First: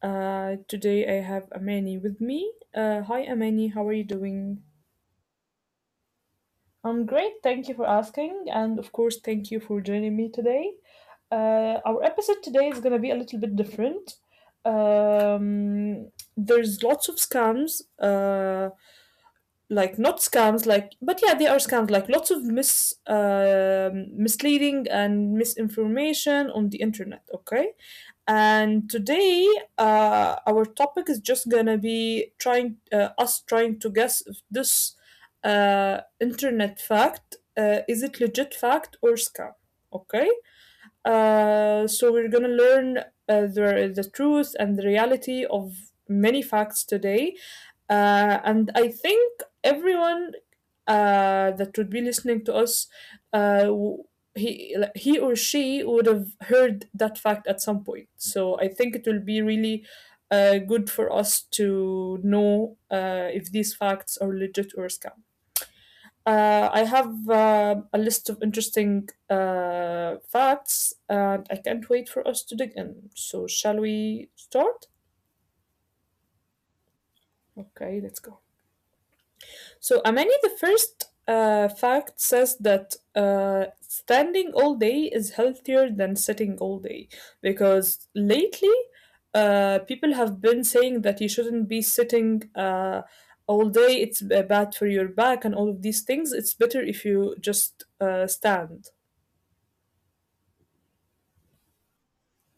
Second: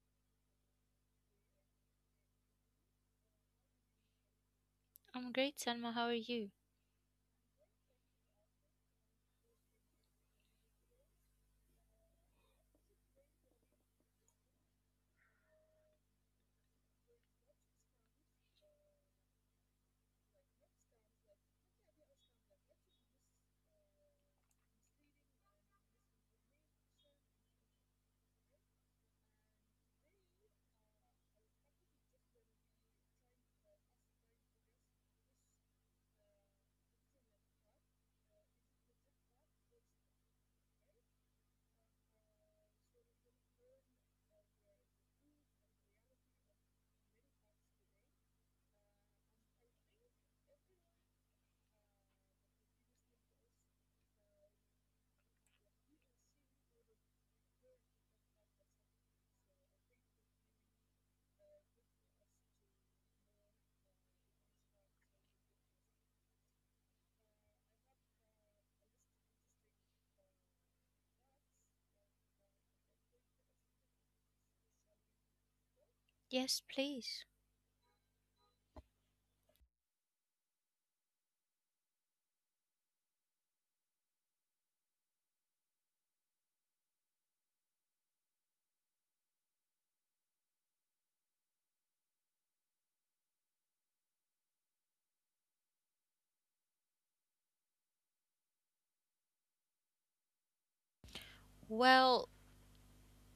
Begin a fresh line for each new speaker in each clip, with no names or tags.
Today I have Amani with me. Hi, Amani. How are you doing?
I'm great, Selma. How are you?
I'm great. Thank you for asking, and of course, thank you for joining me today. Our episode today is gonna be a little bit different. There's lots of scams. Like not scams, like but yeah, they are scams. Like lots of misleading and misinformation on the internet. Okay, and today, our topic is just gonna be trying us trying to guess if this internet fact is it legit fact or scam. Okay. So we're gonna learn the truth and the reality of many facts today, and I think everyone that would be listening to us, uh, w- he like, he or she would have heard that fact at some point. So I think it will be really good for us to know if these facts are legit or scam. I have a list of interesting facts, and I can't wait for us to dig in. So, shall we start?
Yes, please.
Okay, let's go. So, Amani, the first fact says that standing all day is healthier than sitting all day because lately people have been saying that you shouldn't be sitting all day, it's bad for your back and all of these things. It's better if you just stand.
Well,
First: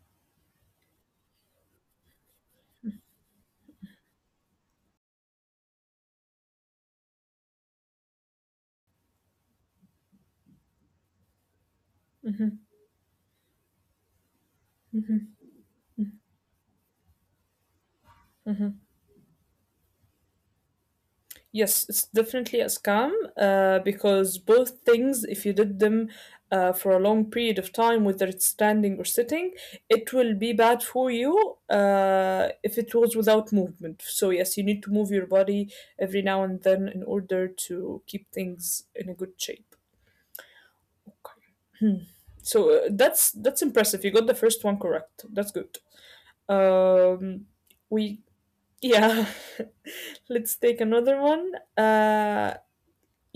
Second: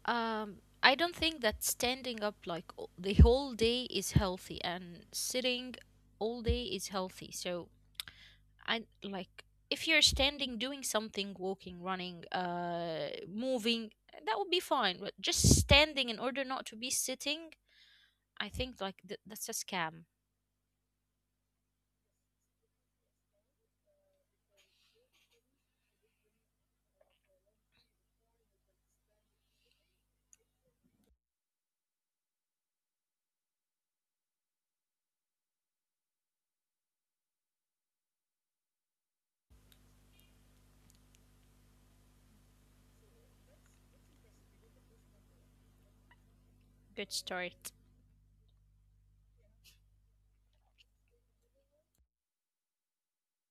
I don't think that standing up like the whole day is healthy, and sitting all day is healthy. So I like if you're standing, doing something, walking, running, moving, that would be fine. But just standing in order not to be sitting, I think like that's a scam.
Yes, it's definitely a scam because both things, if you did them for a long period of time, whether it's standing or sitting, it will be bad for you if it was without movement. So, yes, you need to move your body every now and then in order to keep things in a good shape. Hmm. So that's impressive. You got the first one correct. That's good.
Good
Um,
start.
we yeah. Let's take another one.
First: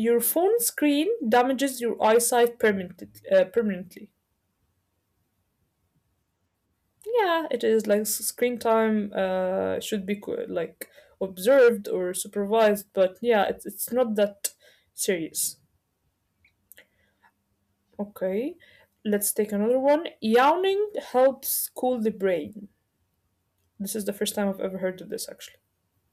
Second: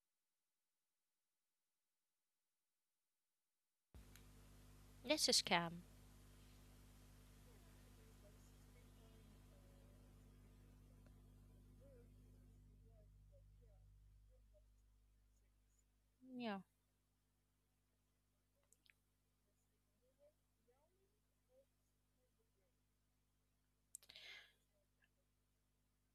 Your phone screen damages your eyesight permanently.
That's a scam.
Yeah, it is like screen time should be like observed or supervised, but yeah, it's not that serious.
Yeah.
Okay, let's take another one. Yawning helps cool the brain. This is the first time I've ever heard of this actually.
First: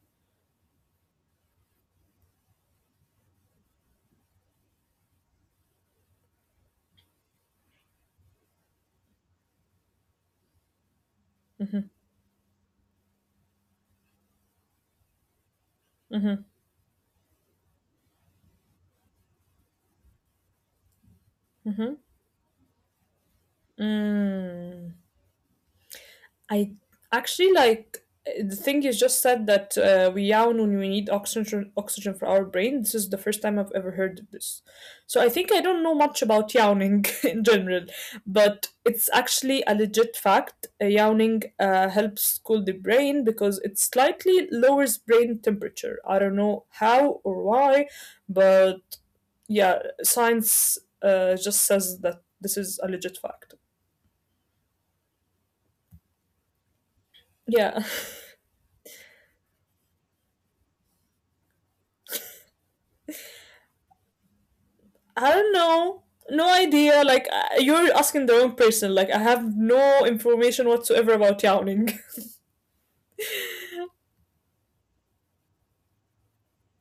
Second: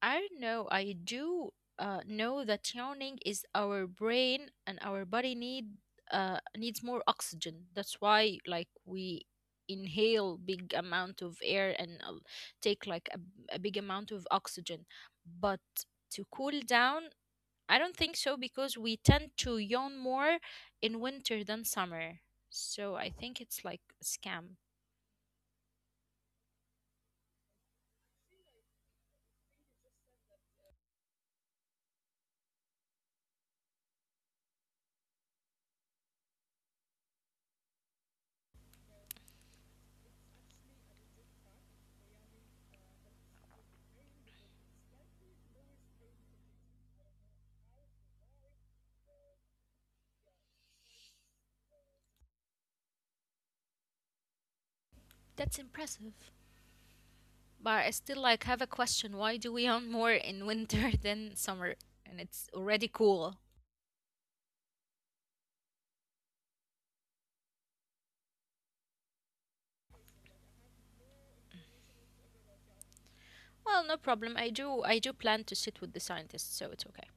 I don't know. I do know that yawning is our brain and our body needs more oxygen. That's why, like, we inhale big amount of air and take like a big amount of oxygen. But to
Mm-hmm.
cool down, I don't think so because we tend to yawn more in winter than summer. So I think it's like a scam.
Mm. I actually like the thing you just said that we yawn when we need oxygen for our brain. This is the first time I've ever heard of this. So I think I don't know much about yawning in general, but it's actually a legit fact. Yawning helps cool the brain because it slightly lowers brain temperature. I don't know how or why, but yeah, science just says that this is a legit fact.
That's impressive. But I
Yeah.
still like have a question. Why do we hunt more in winter than summer? And it's already cool.
I don't know. No idea. Like you're asking the wrong person. Like I have no information whatsoever about yawning.
Well, no problem. I do plan to sit with the scientists, so it's okay.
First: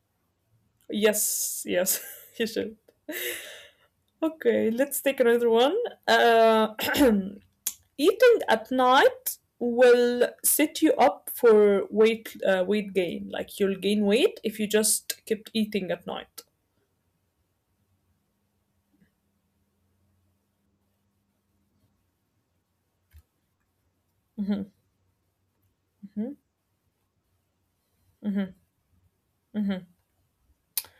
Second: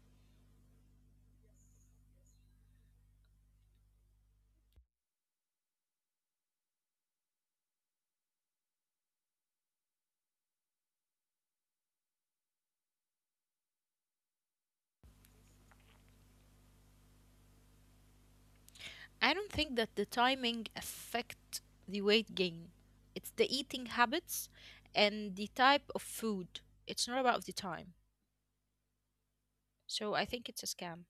Yes, yes, you should. Okay, let's take another one. Uh, eating at night will set you up for weight gain. Like you'll gain weight if you just kept eating at night.
I don't think that the timing affect the weight gain. It's the eating habits
Hmm.
and the type of
Hmm.
food. It's not about the time.
Hmm.
So I think it's a scam.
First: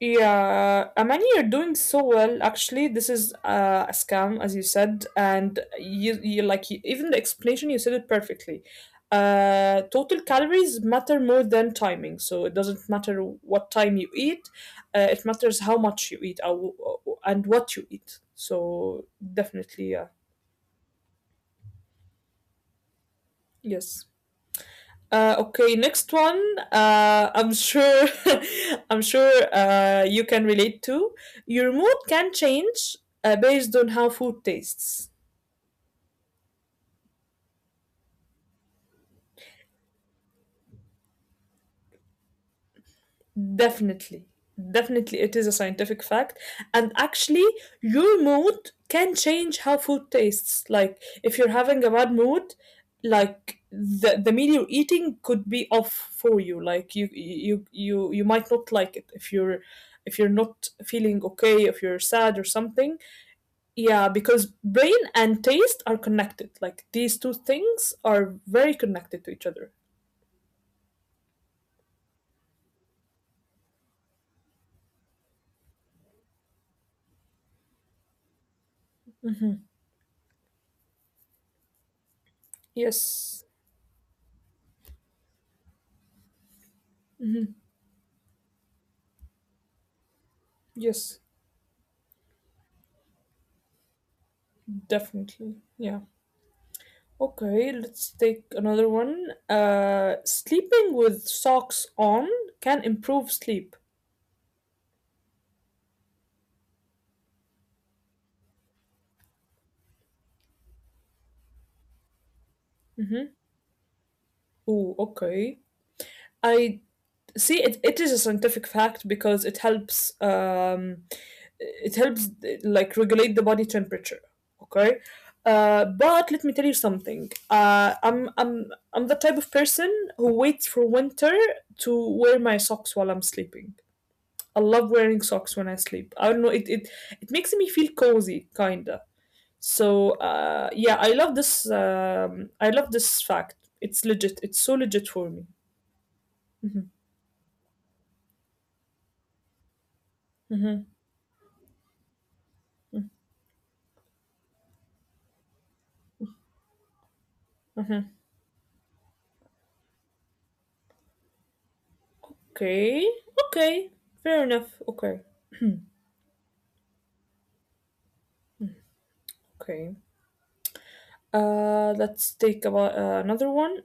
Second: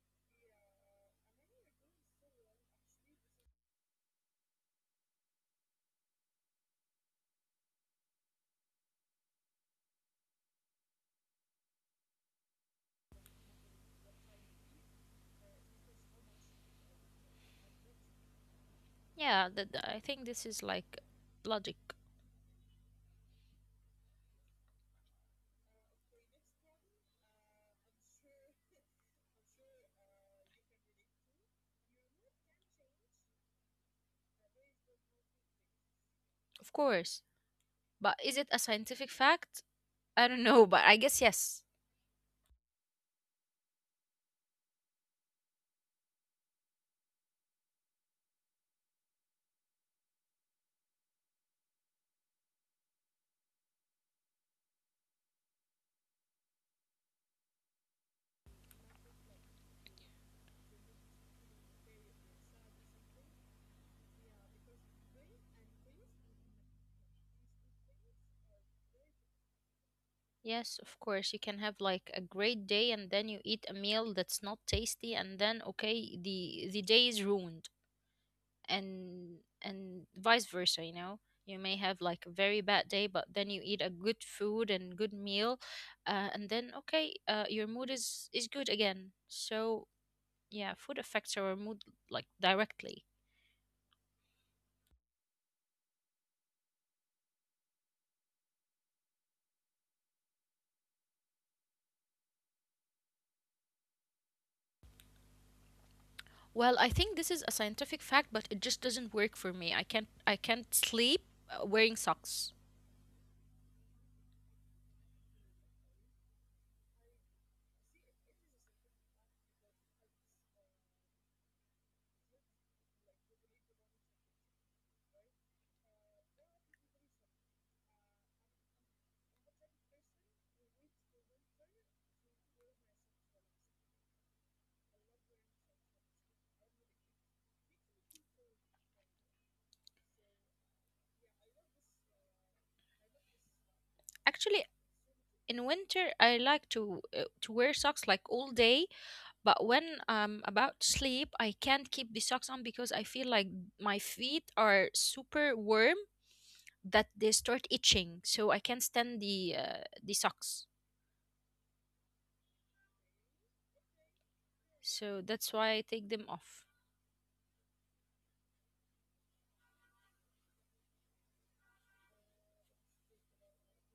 Yeah, Amani, you're doing so well. Actually, this is a scam, as you said, and you like you, even the explanation you said it perfectly. Total calories matter more than timing, so it doesn't matter what time you eat. It matters how much you eat and what you eat. So
Yeah, that I
definitely, yeah,
think this is like logic.
yes. Okay, next one. I'm sure, I'm sure you can relate to. Your mood can change based on how food tastes.
Of course. But is it a scientific fact? I don't know, but I guess yes.
Definitely, definitely, it is a scientific fact. And actually, your mood can change how food tastes. Like if you're having a bad mood, like the meal you're eating could be off for you. Like you might not like it if you're not feeling okay, if you're sad or something, yeah, because brain and taste are connected. Like these two things are very connected to each other.
Yes, of course. You can have like a great day and then you eat a meal that's not tasty and then okay, the day is ruined and vice versa, you know. You may have like a very bad day, but then
Yes.
you eat a good food and good meal, and then okay,
Mhm.
your mood is good again. So yeah, food
Yes,
affects our mood like directly.
definitely. Yeah. Okay, let's take another one. Sleeping with socks on can improve sleep.
Well, I think this is a scientific fact, but it just doesn't work for me. I can't sleep wearing socks.
Mm-hmm. Oh, okay. I see, it is a scientific fact because it helps like regulate the body temperature, okay, but let me tell you something, I'm the type of person who waits for winter to wear my socks while I'm sleeping. I love wearing socks when I sleep. I don't know, it makes me feel cozy kinda. So yeah, I love this, I love this fact. It's legit,
Actually,
it's so legit for me.
in winter I like to wear socks like all day, but when I'm about to
Hmm.
sleep, I can't keep the socks on because I feel like my feet are super warm that they start itching,
Hmm.
so I can't stand the socks.
Okay. Okay, fair enough.
So
Okay.
that's why I take them off.
Okay. Let's take about another one.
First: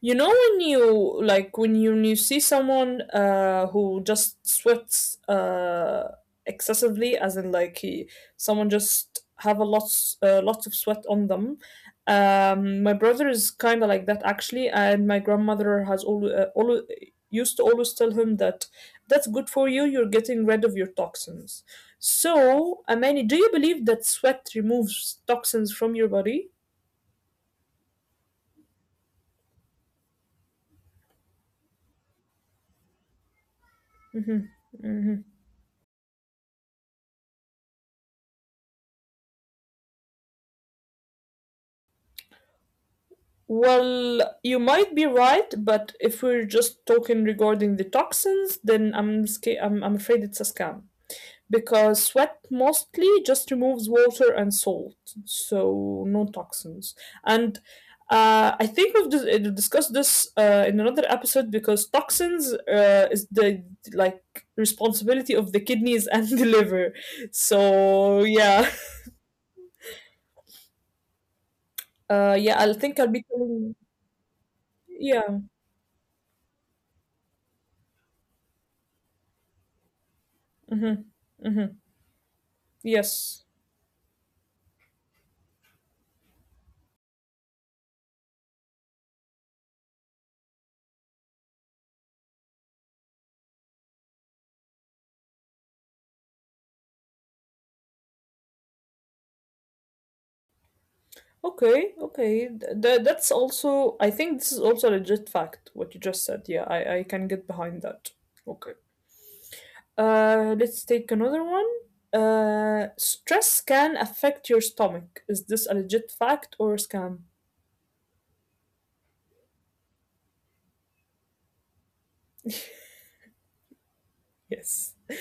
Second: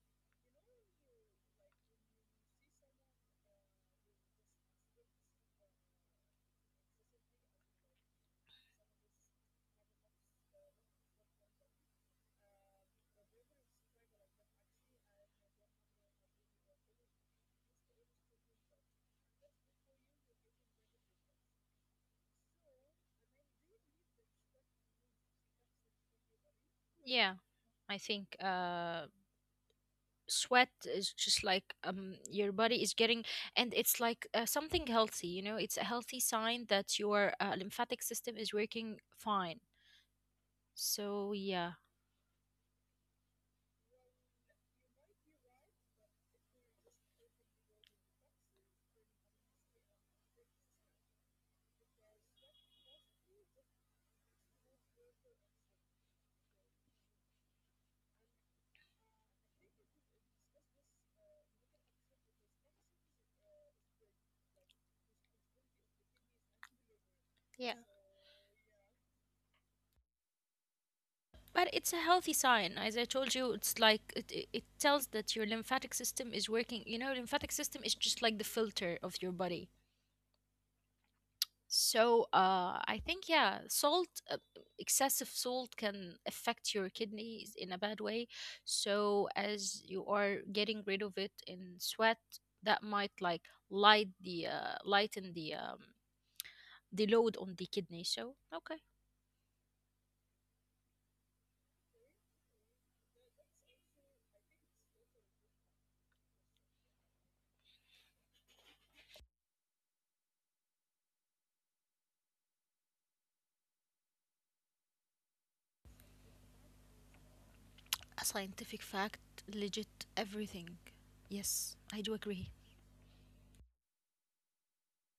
You know when you like when you see someone who just sweats excessively, as in like he someone just have a lots of sweat on them. My brother is kind of like that actually, and my grandmother has always used to always tell him that that's good for you. You're getting rid of your toxins. So, Amani, do you believe that sweat removes toxins from your body?
Yeah, I think sweat is just like your body is getting and it's like
Mhm,
something
mhm.
healthy. It's a healthy sign that your lymphatic system is working fine, so yeah.
Well, you might be right, but if we're just talking regarding the toxins, then I'm afraid it's a scam because sweat mostly just removes water and salt, so no toxins. And I think discussed this in another episode because toxins is the like responsibility of the kidneys and the liver.
Yeah,
So yeah,
but it's a healthy
yeah, I
sign.
think
As I
I'll be
told you,
telling
it's like it tells that
yeah.
your lymphatic system is working. You know, lymphatic system is just like the filter of your body.
Mm-hmm. Mm-hmm.
So, I think
Yes.
yeah, excessive salt can affect your kidneys in a bad way. So, as you are getting rid of it in sweat, that might like lighten the load on the kidney. So, okay,
Okay, okay. That's also, I think this is also a legit fact, what you just said. Yeah, I can get behind that. Okay. Let's take another one. Stress can affect your stomach. Is this a legit fact or a scam?
a scientific fact, legit everything. Yes, I do agree.
Yes.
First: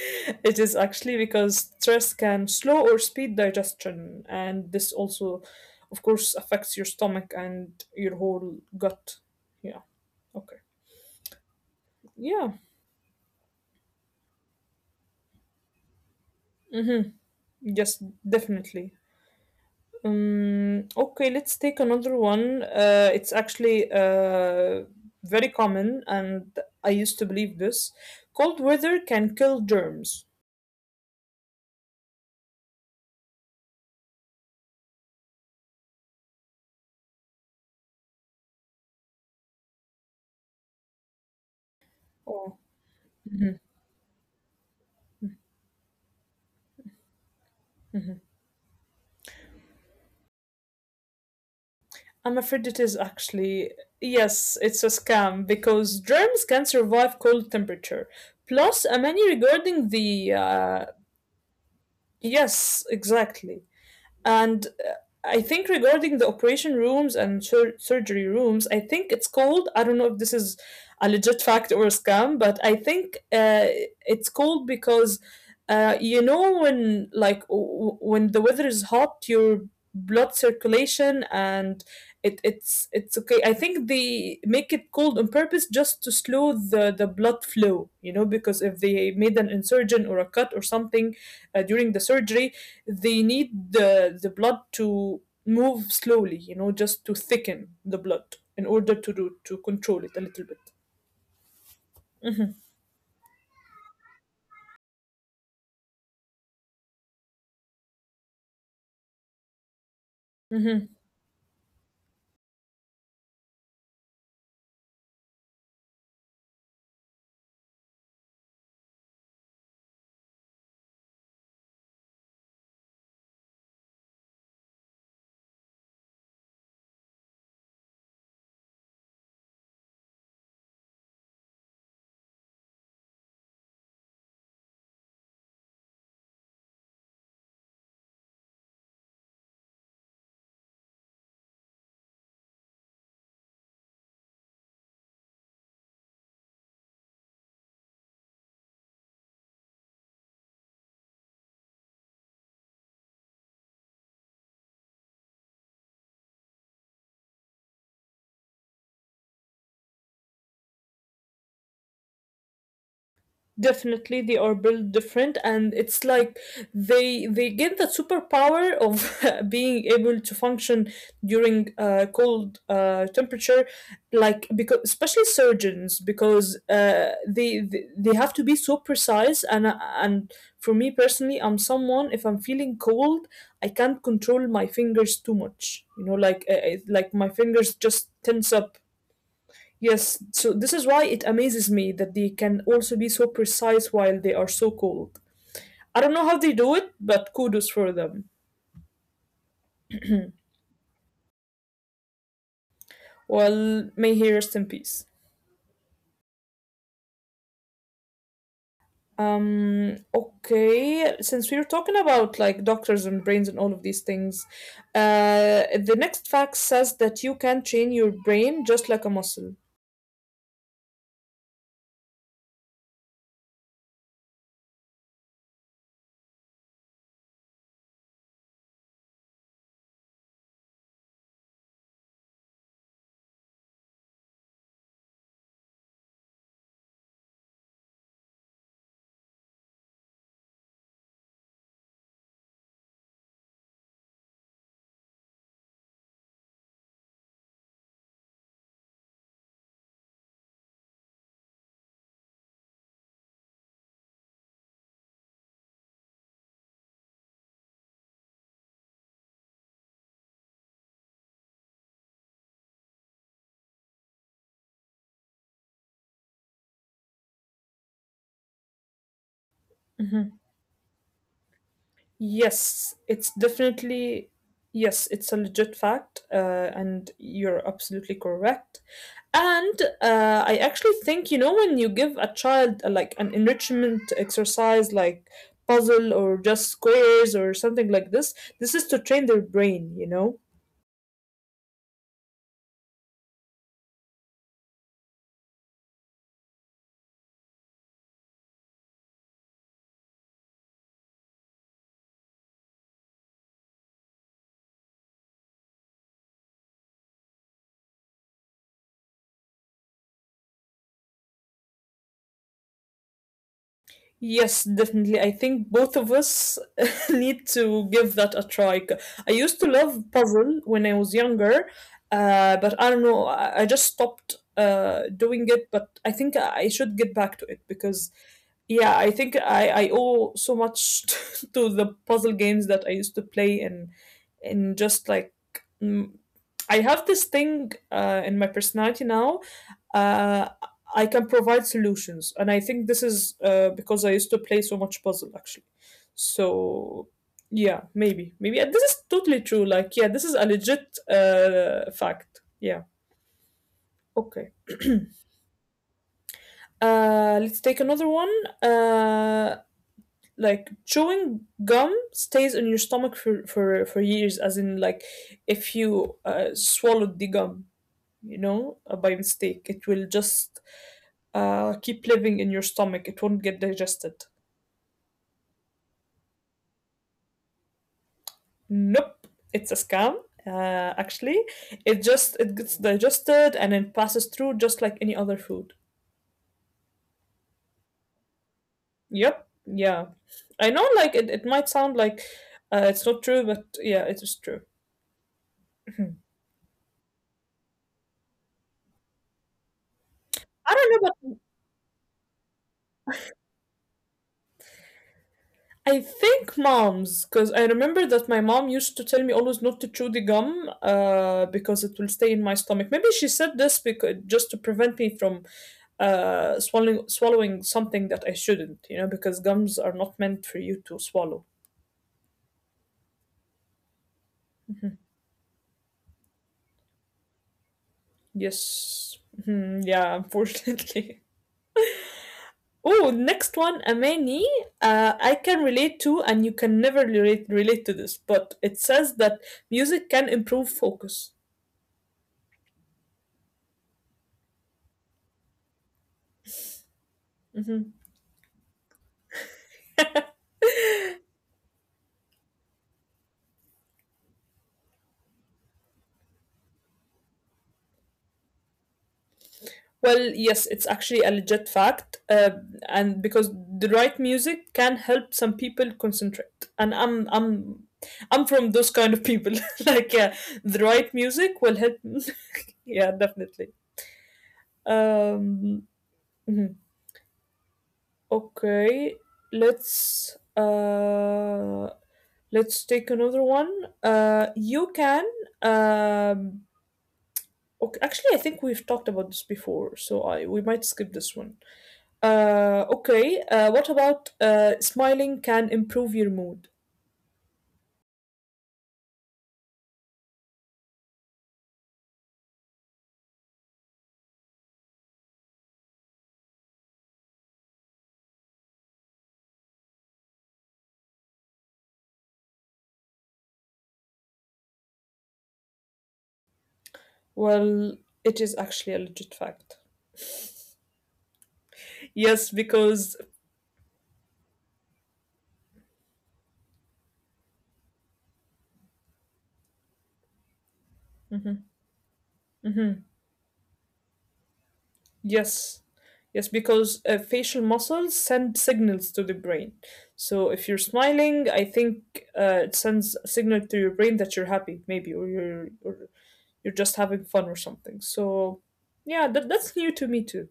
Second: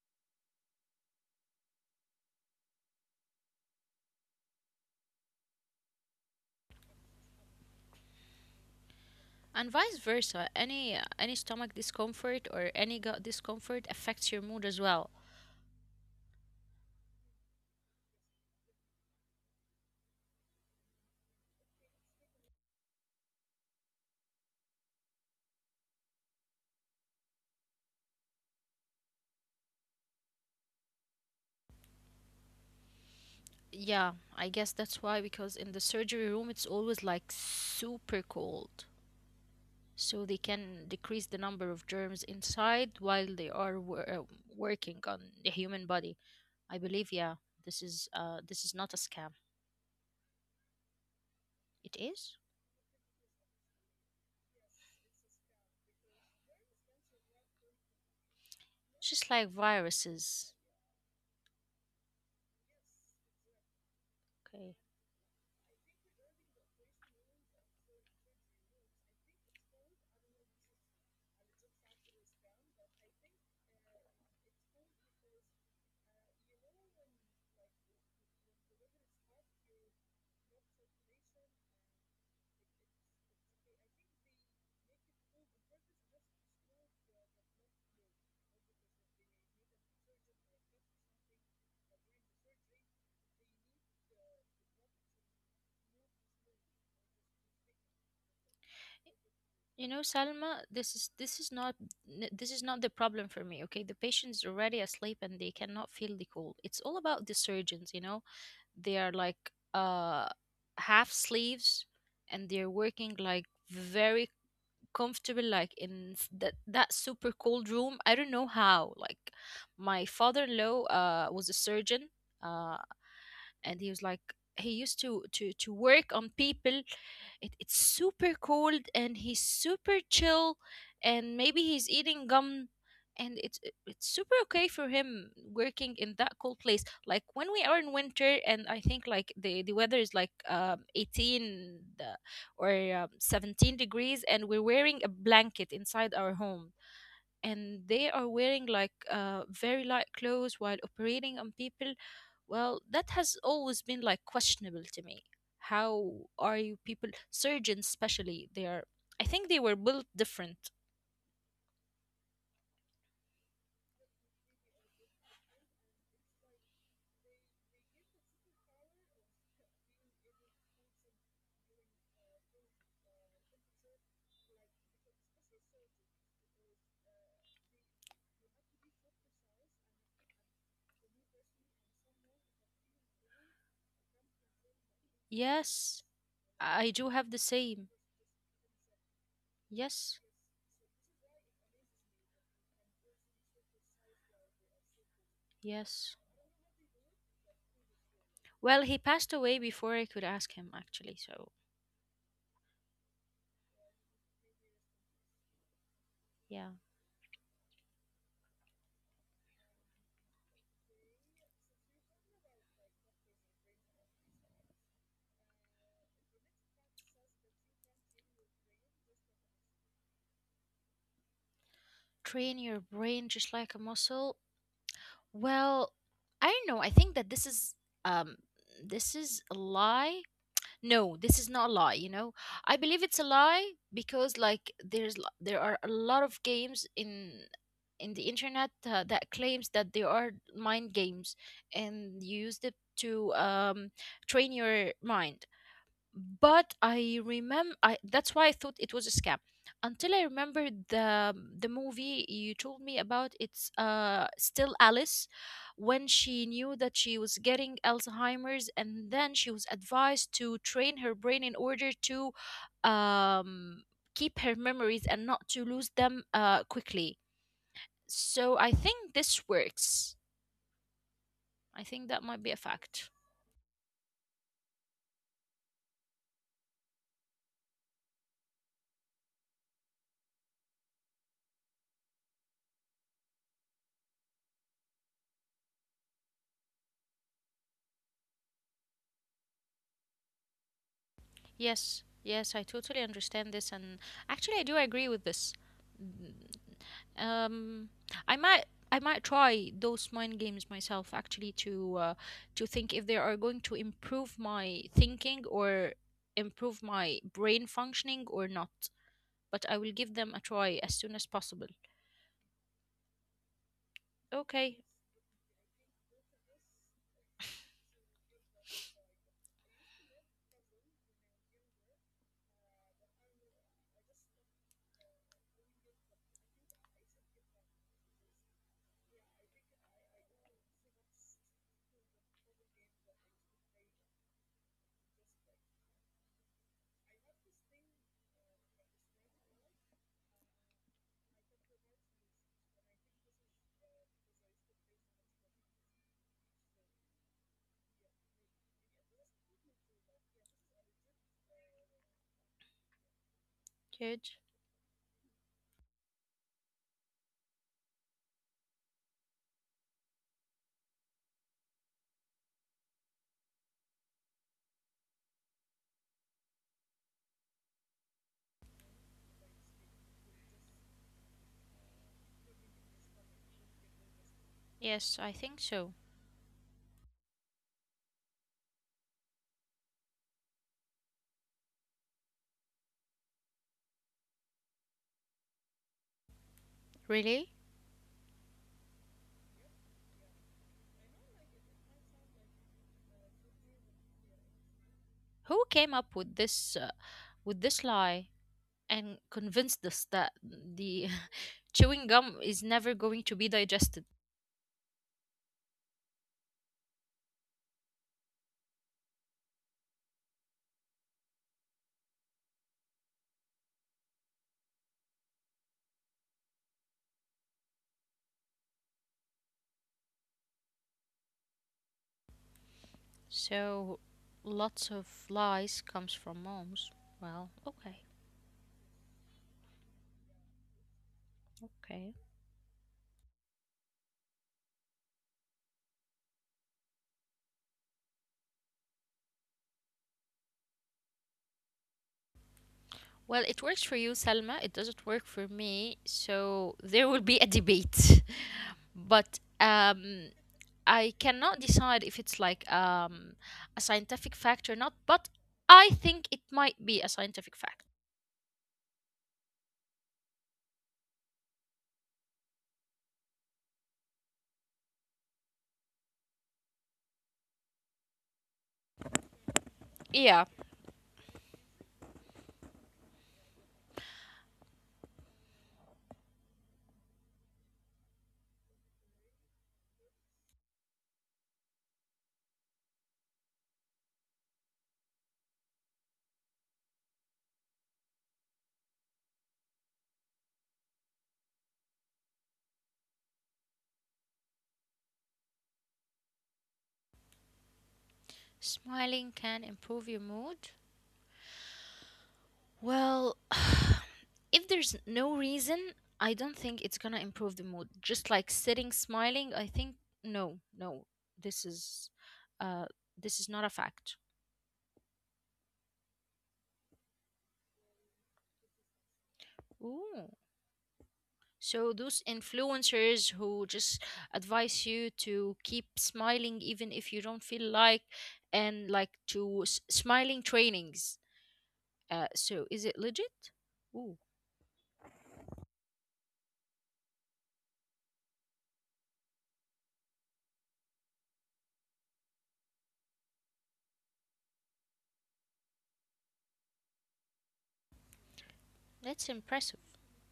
It is actually because stress can slow or speed digestion, and this also, of course, affects your stomach and your whole gut.
And
Yeah,
vice versa
okay.
any stomach discomfort
Yeah.
or any gut discomfort affects your mood as well.
Mm-hmm. Yes, definitely. Okay, let's take another one. It's actually very common, and I used to believe this. Cold weather can kill germs.
Yeah, I guess that's why, because in the surgery room it's always like super cold, so they can decrease the number of germs
Oh,
inside while they
mhm,
are working on the human body. I believe, yeah, this is
mhm.
uh this is not a scam. It is
I'm afraid it is actually. Yes, it's a scam because germs can survive cold temperature. Plus, a
just
many
like
regarding the.
viruses.
Yes, exactly. And
Okay.
I think regarding the operation rooms and surgery rooms, I think it's called, I don't know if this is a legit fact or a scam, but I think it's called because you know when like when the weather is hot, your blood circulation and it's okay. I think they make it cold on purpose just to slow the blood flow, you know, because if they made an insurgent or a cut or something during the surgery, they need the blood to move slowly, you know, just to thicken the blood in order to do to
You know,
control it a little
Salma,
bit.
this is not the problem for me. Okay, the patient's already asleep and they cannot feel the cold. It's all about the surgeons. You know, they are like
Mhm.
half sleeves, and they're working like very comfortable, like in s- that that super cold room. I don't know how. Like, my father-in-law was a surgeon, uh, and he was like he used to work on people. It's super cold and he's super chill. And maybe he's eating gum, and it's super okay for him working in that cold place, like when we are in winter. And I think like the weather is like 18 or 17 degrees, and we're wearing a blanket inside our home, and they are wearing like very light clothes while operating on people. Well, that has always been like questionable to me. How are you people, surgeons especially, they are, I think they were built different.
Definitely, they are built different, and it's like they get the superpower of being able to function during cold temperature, like because especially surgeons because they have to be so precise and for me personally, I'm someone if I'm feeling cold, I can't control my fingers too much.
Yes,
You know,
I do
like
have
my
the
fingers
same.
just tense up.
Yes,
Yes, so this is why it amazes me that they can also be so precise while they are so cold. I don't
yes.
know how they do it, but kudos for them.
Well, he passed away before I could ask him, actually, so
Well, may he rest in peace.
yeah.
Okay, since we were talking about like doctors and brains and all of these things, the next fact says that you can train your brain just like a muscle.
Train your brain just like a muscle. Well, I don't know. I think that um this is a lie. No, this is not a lie. I believe it's a lie because, like, there are a lot of games in the internet that claims that they are mind games, and you use it to train your mind. But I remember, I that's why I thought it was a scam, until I remembered the movie you told me about, it's Still Alice, when she knew that she was getting Alzheimer's, and then she was advised to train her brain in order to um keep her memories and not to lose them quickly. So I think this works.
Mm-hmm.
I think that might be a fact.
Yes, it's definitely yes, it's a legit fact, and you're absolutely correct. And I actually think you know when you give a child like an enrichment exercise, like puzzle or just squares or something like this is to train their brain. You know.
Yes, yes, I totally understand this, and actually, I do agree with this. Mm, Um, I might, I might try those mind games myself, actually, to think if they are going to improve my thinking or improve my brain functioning or not. But I will give them a try as soon as possible. Okay,
Yes, definitely. I think both of us need to give that a try. C- I used to love puzzle when I was younger, but I don't know. I just stopped doing it. But I think I should get back to it because, yeah, I think I owe so much to the puzzle games that I used to play and just like mm, I have this thing in my personality now. Uh. I can provide solutions. And I think this is because I used to play so much puzzle, actually. So, yeah, maybe. Maybe. And this is totally true. Like, yeah, this is a legit fact. Yeah.
good.
Okay. Let's take another one. Uh, like, chewing gum stays in your stomach for years, as in, like, if you swallowed the gum, by mistake, it will just keep living in your stomach. It won't get digested.
Yes, I think so.
Nope, it's a scam. Actually, it gets digested and it passes through just like any other food.
Really?
Yep, yeah. I know, like it might sound like it's not true, but yeah, it is true.
Who came up with
Mhm.
this lie? And convinced us that
I
the
don't know, but
chewing gum is never going to be digested.
I think moms, because I remember that my mom used to tell me always not to chew the gum, because it will stay in my stomach. Maybe she said this because just to prevent me from swallowing something that I shouldn't, because gums are not meant for you to swallow.
So lots of lies comes from moms. Well, okay,
Yes. Mhm, yeah, unfortunately.
okay.
Oh, next one, Amani. I can relate to, and you can never relate to this, but it says that music can improve focus.
Well, it works for you, Salma. It doesn't work for me. So there will be a
Mhm.
debate. But I cannot decide if it's like a scientific fact or not. But I think it might be a scientific fact.
Well, yes, it's actually a legit fact, and because the right music can help some people concentrate, and I'm from those kind of people. Like,
Yeah.
yeah, the right music will help. Yeah, definitely. Um, mhm. Okay, let's uh let's take another one. You can um okay, actually I think we've talked about this before, so I we might skip this one. Okay, what about smiling can improve your mood?
Smiling can improve your mood. Well, if there's no reason, I don't think it's gonna improve the mood. Just like sitting smiling, I think no, no, this is, uh, this is not a fact.
Well, it is actually a legit fact.
Ooh. So those
Yes, because
influencers who just advise you to keep smiling even if you don't feel like, and like to smiling trainings. So is it legit? Ooh.
Yes. Yes, because facial muscles send signals to the brain. So if you're smiling, I think it sends a signal to your brain that you're happy, maybe, or you're just having fun or something. So yeah,
That's
that's new
impressive.
to me too.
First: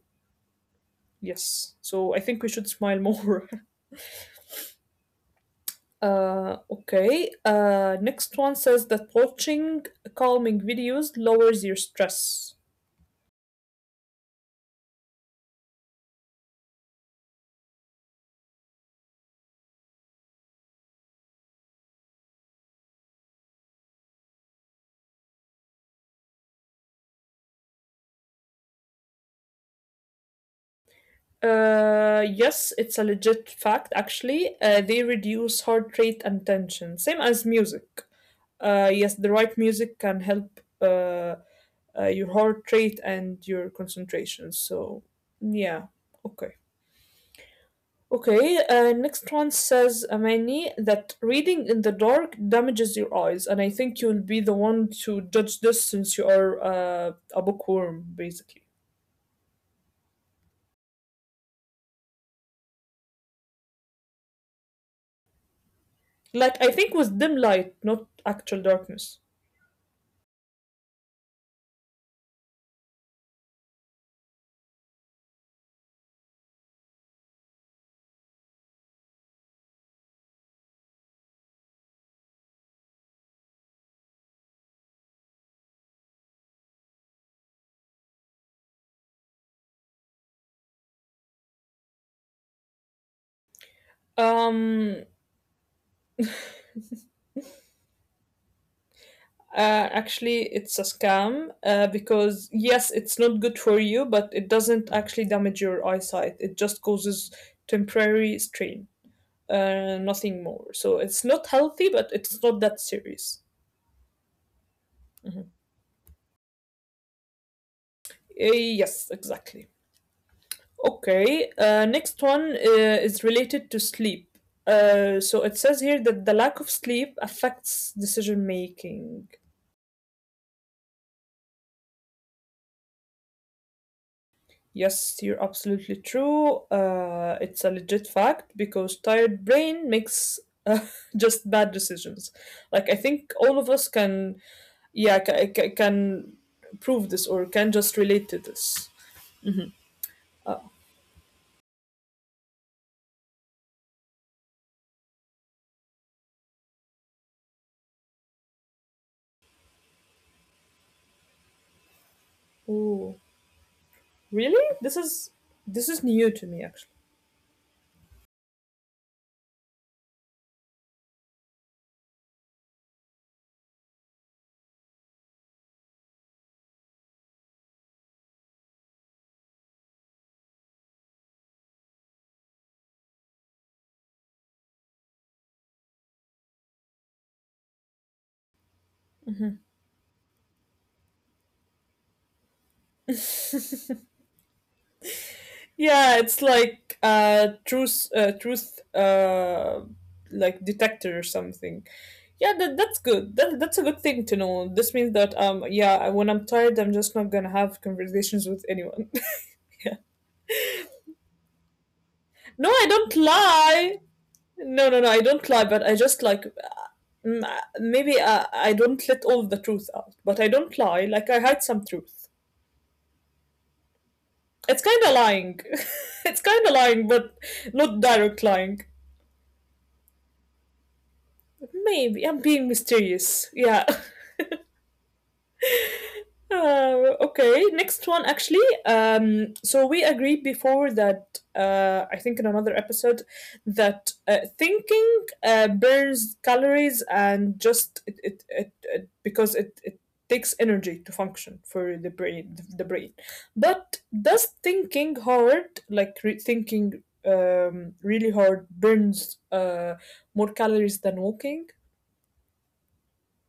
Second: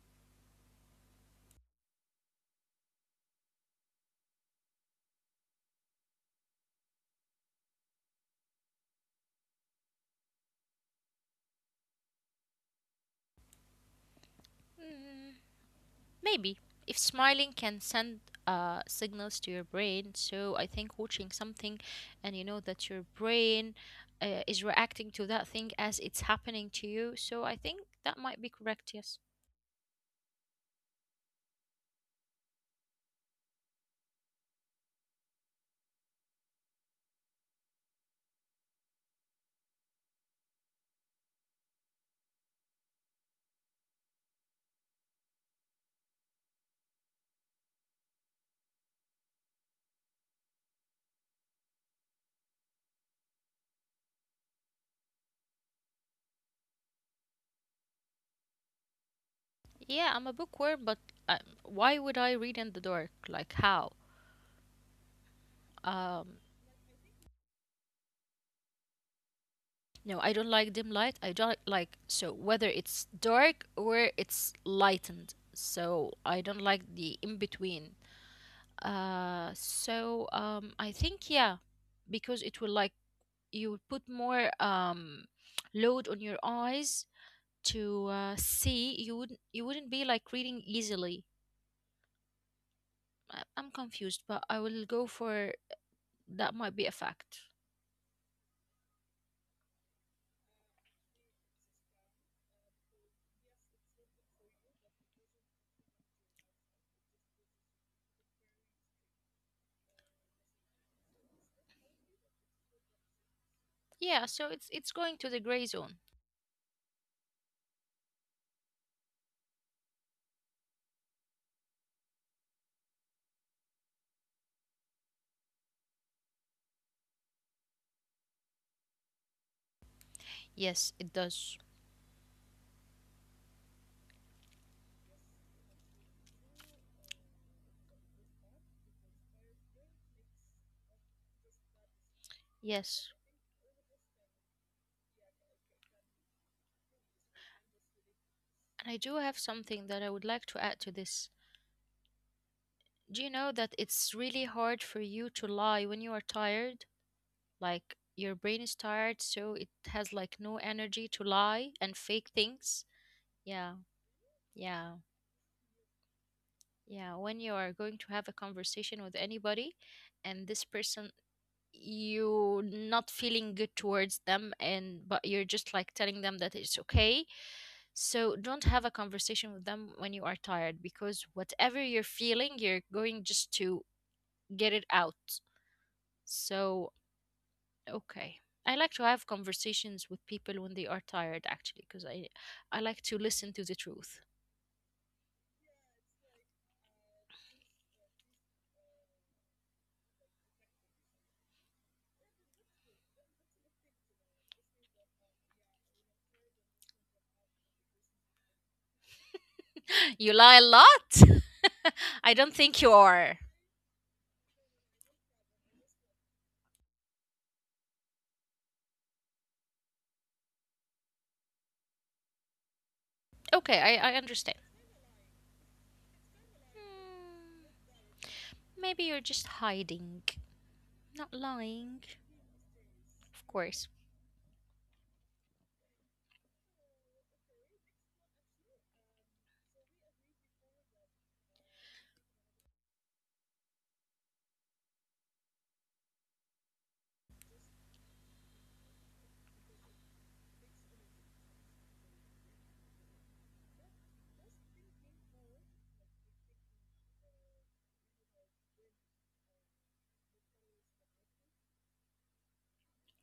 Yes. So I think we should smile more. Okay. Next one says that watching calming videos lowers your stress.
Mm, Maybe. If smiling can send signals to your brain, so I think watching something and you know that your brain is reacting to that thing as it's happening to you, so I think that might be correct, yes.
Yes, it's a legit fact, actually. They reduce heart rate and tension, same as music. Yes, the right music can help your heart rate and your concentration. So, yeah, okay. Okay, next one says, Amani, that reading in the dark damages your eyes. And I think you'll be the one to judge this since you are a bookworm, basically.
Yeah, I'm a bookworm, but why would I read in the dark? Like, how? Um,
Like, I think with dim light, not actual darkness.
No, I don't like dim light. I don't like so whether it's dark or it's lightened. So I don't like the in between. So I think yeah, because it will like you would put more load on your eyes to see. You wouldn't be like reading easily. I'm confused, but I will go
Um,
for that might be a fact.
uh, Actually, it's a scam because yes, it's not good for you, but it doesn't actually damage your eyesight. It just causes temporary strain, nothing more. So it's not healthy, but it's not that serious.
Yeah, so it's going to the
Mhm.
gray zone.
Yes, exactly. Okay, next one is related to sleep. So it says here that the lack of sleep affects decision making.
Yes, it does.
Yes, you're absolutely true. It's a legit fact because tired brain makes uh, just bad decisions. Like I
Yes.
think all of us can, yeah, can prove this or can just relate to this.
And I do have
Hmm.
something that I would like to add to this. Do you know that it's really hard for you to lie when you are tired? Like your brain is tired, so it has like no energy to lie and fake
Oh,
things. Yeah,
really?
yeah,
This is new to me actually.
yeah. When you are going to have a conversation with anybody and this person you not feeling good towards them and but you're just like telling them that it's okay, so don't have a conversation with them when you are tired because whatever you're feeling, you're going just to get it out. So, okay. I like to have conversations with people when they are tired actually because I like to listen to the truth.
Yeah, it's like a truth, like detector or something. Yeah, that's good. That's a good thing to know. This means that yeah, when I'm tired, I'm just not gonna have conversations with anyone.
You lie a lot.
No,
I
I
don't
don't
think you are.
lie. No, no, no, I don't lie. But I just like maybe I don't let all the truth out, but I don't lie. Like I hide some truth.
Okay, I
It's
understand.
kind of lying. It's kind of lying, but
Hmm.
not direct lying.
Maybe you're just hiding, not
Maybe
lying.
I'm being mysterious.
Of
Yeah.
course.
Okay, next one actually. So we agreed before that I think in another episode that thinking burns calories and just it because it takes energy to function for the brain. But does thinking hard, like thinking really hard, burns more calories than walking?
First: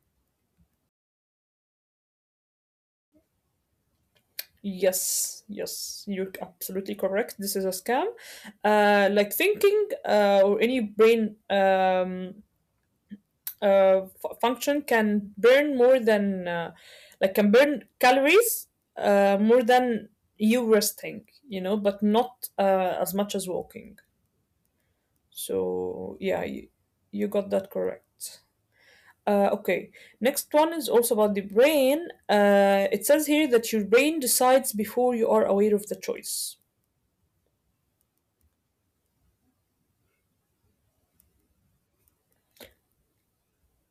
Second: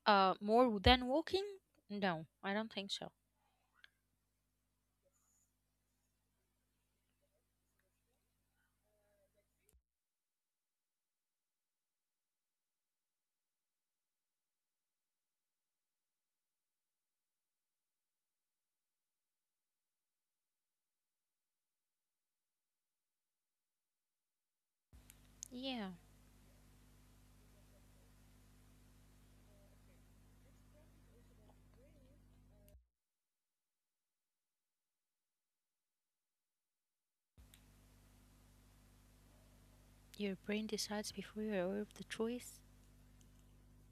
More than walking? No, I don't think so.
Yes, yes, you're absolutely correct. This is a scam. Like thinking or any brain function can burn more than, like, can burn calories more than you resting, but not as much as walking.
Yeah,
So, yeah, you got that correct. Okay, next one is also about the brain. It says here that your brain decides before you are aware of the choice.
your brain decides before you're aware of the choice.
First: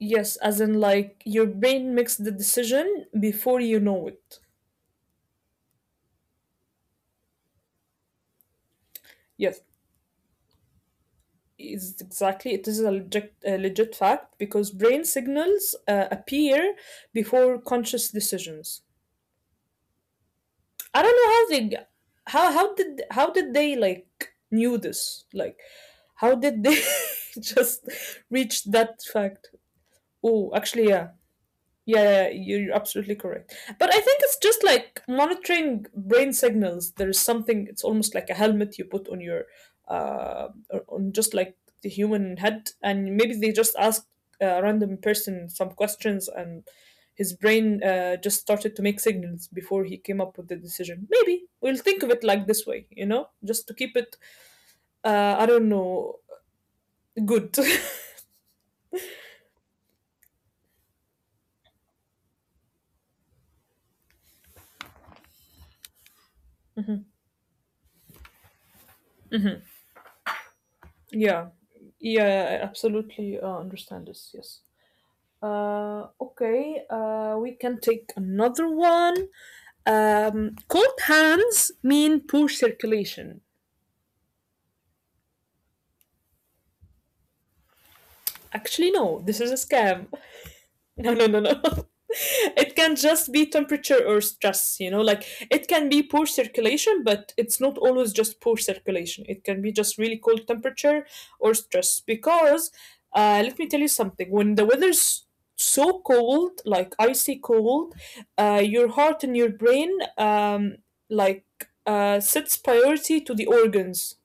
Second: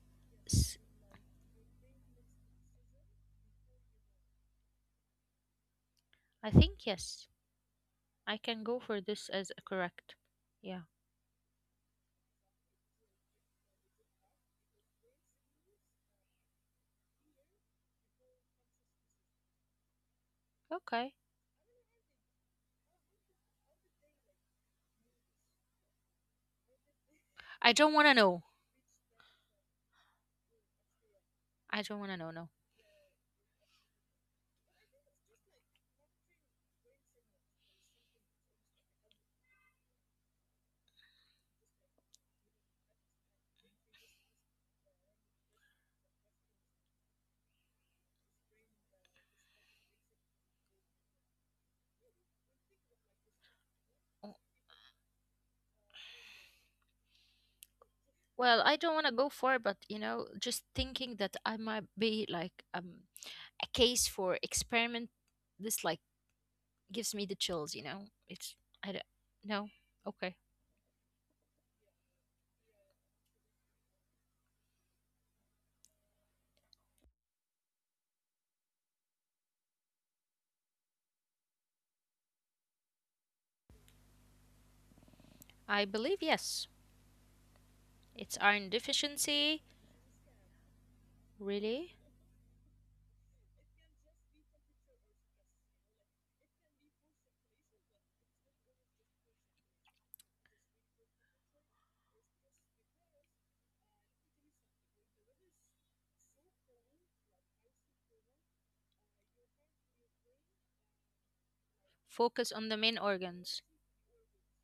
Yes, as
S-
in like your brain makes the decision before you know it.
I think yes. I can go for this as a
Yes,
correct. Yeah.
is exactly. It is a legit fact because brain signals appear before conscious decisions.
Okay.
I don't know how they, how did they like knew this? Like, how did they
I don't want to know.
just reach that fact? Oh, actually, yeah.
I don't want to know. No.
Yeah, yeah, yeah, you're absolutely correct. But I think it's just like monitoring brain signals. There is something, it's almost like a helmet you put on just like the human head. And maybe they just asked a random person some questions and his brain just started to make signals before he came up with the decision. Maybe we'll think of it like this way, just to keep
Oh,
it, I don't know, good.
well, I don't want to go far, but just thinking that I might be like a case for experiment, this like gives me the
Mhm.
chills. You know, it's I don't no okay.
Yeah. Yeah, I absolutely understand this. Yes. Okay, we can take another one. Cold hands mean poor circulation.
I believe yes. It's iron
Actually, no,
deficiency.
this is a scam. No, no, no, no.
Really?
It can just be temperature or stress, like it can be poor circulation, but it's not always just poor circulation. It can be just really cold temperature or stress. Because let me tell you something when the weather's so cold, like icy cold, your heart and your brain, um, like,
Focus on the
sets
main
priority
organs.
to the organs.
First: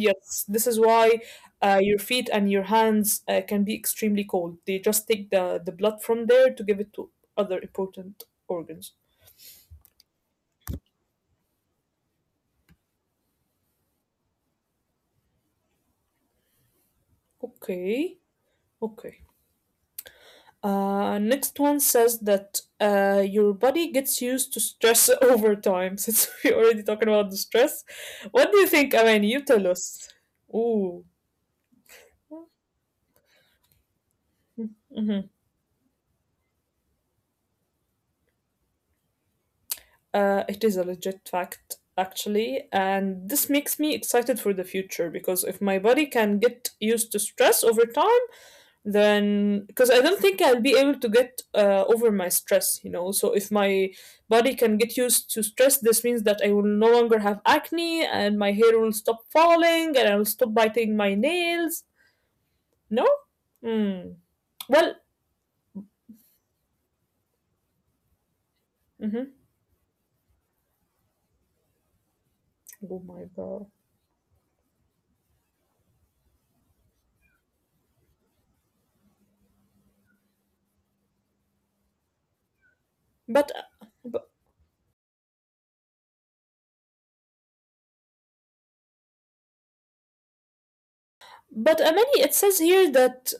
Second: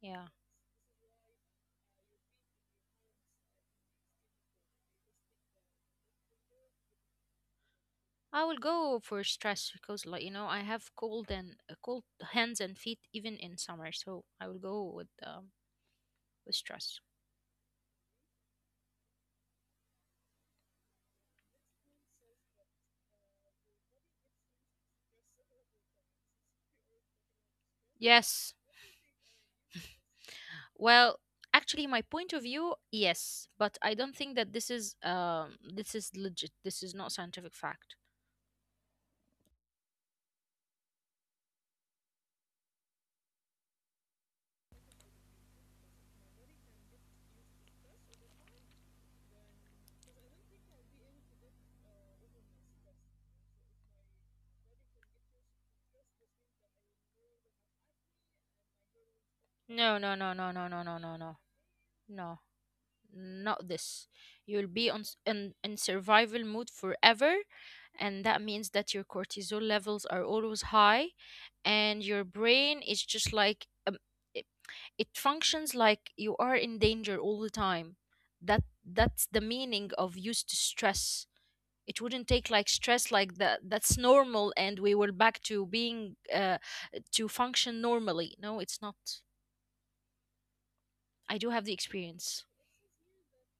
Yeah.
this is why your feet and your hands can be extremely cold. They just take the blood from there to give it to other important
I will
organs.
go for stress because, like I have cold hands and feet even in summer. So I will go with with stress.
Okay, okay. Next one says that your body gets used to stress over time. Since we're already talking about the stress,
Yes.
what do you think, Aman? You tell us. Ooh.
Well, actually, my point of view, yes, but I don't think that
Mhm.
this is legit. This is not scientific fact.
It is a legit fact, actually, and this makes me excited for the future because if my body can get used to stress over time, then because I don't think I'll be able to get over my stress. So if my body can get used to stress, this means that I will no longer have acne and my hair will stop
No,
falling
no,
and
no,
I'll
no,
stop
no, no, no,
biting
no,
my
no,
nails.
no,
No?
not this.
Hmm.
You'll be on
Well,
in survival mode forever, and that means that your
hmm
cortisol levels are always high, and your brain is
oh
just
my
like
God.
it, it functions like you are in danger all the time. That's the meaning of used to stress. It wouldn't take like stress like that.
But,
That's
uh, but,
normal and we were back to being to function normally. No, it's not. I do have the
but Amani,
experience.
it says here that.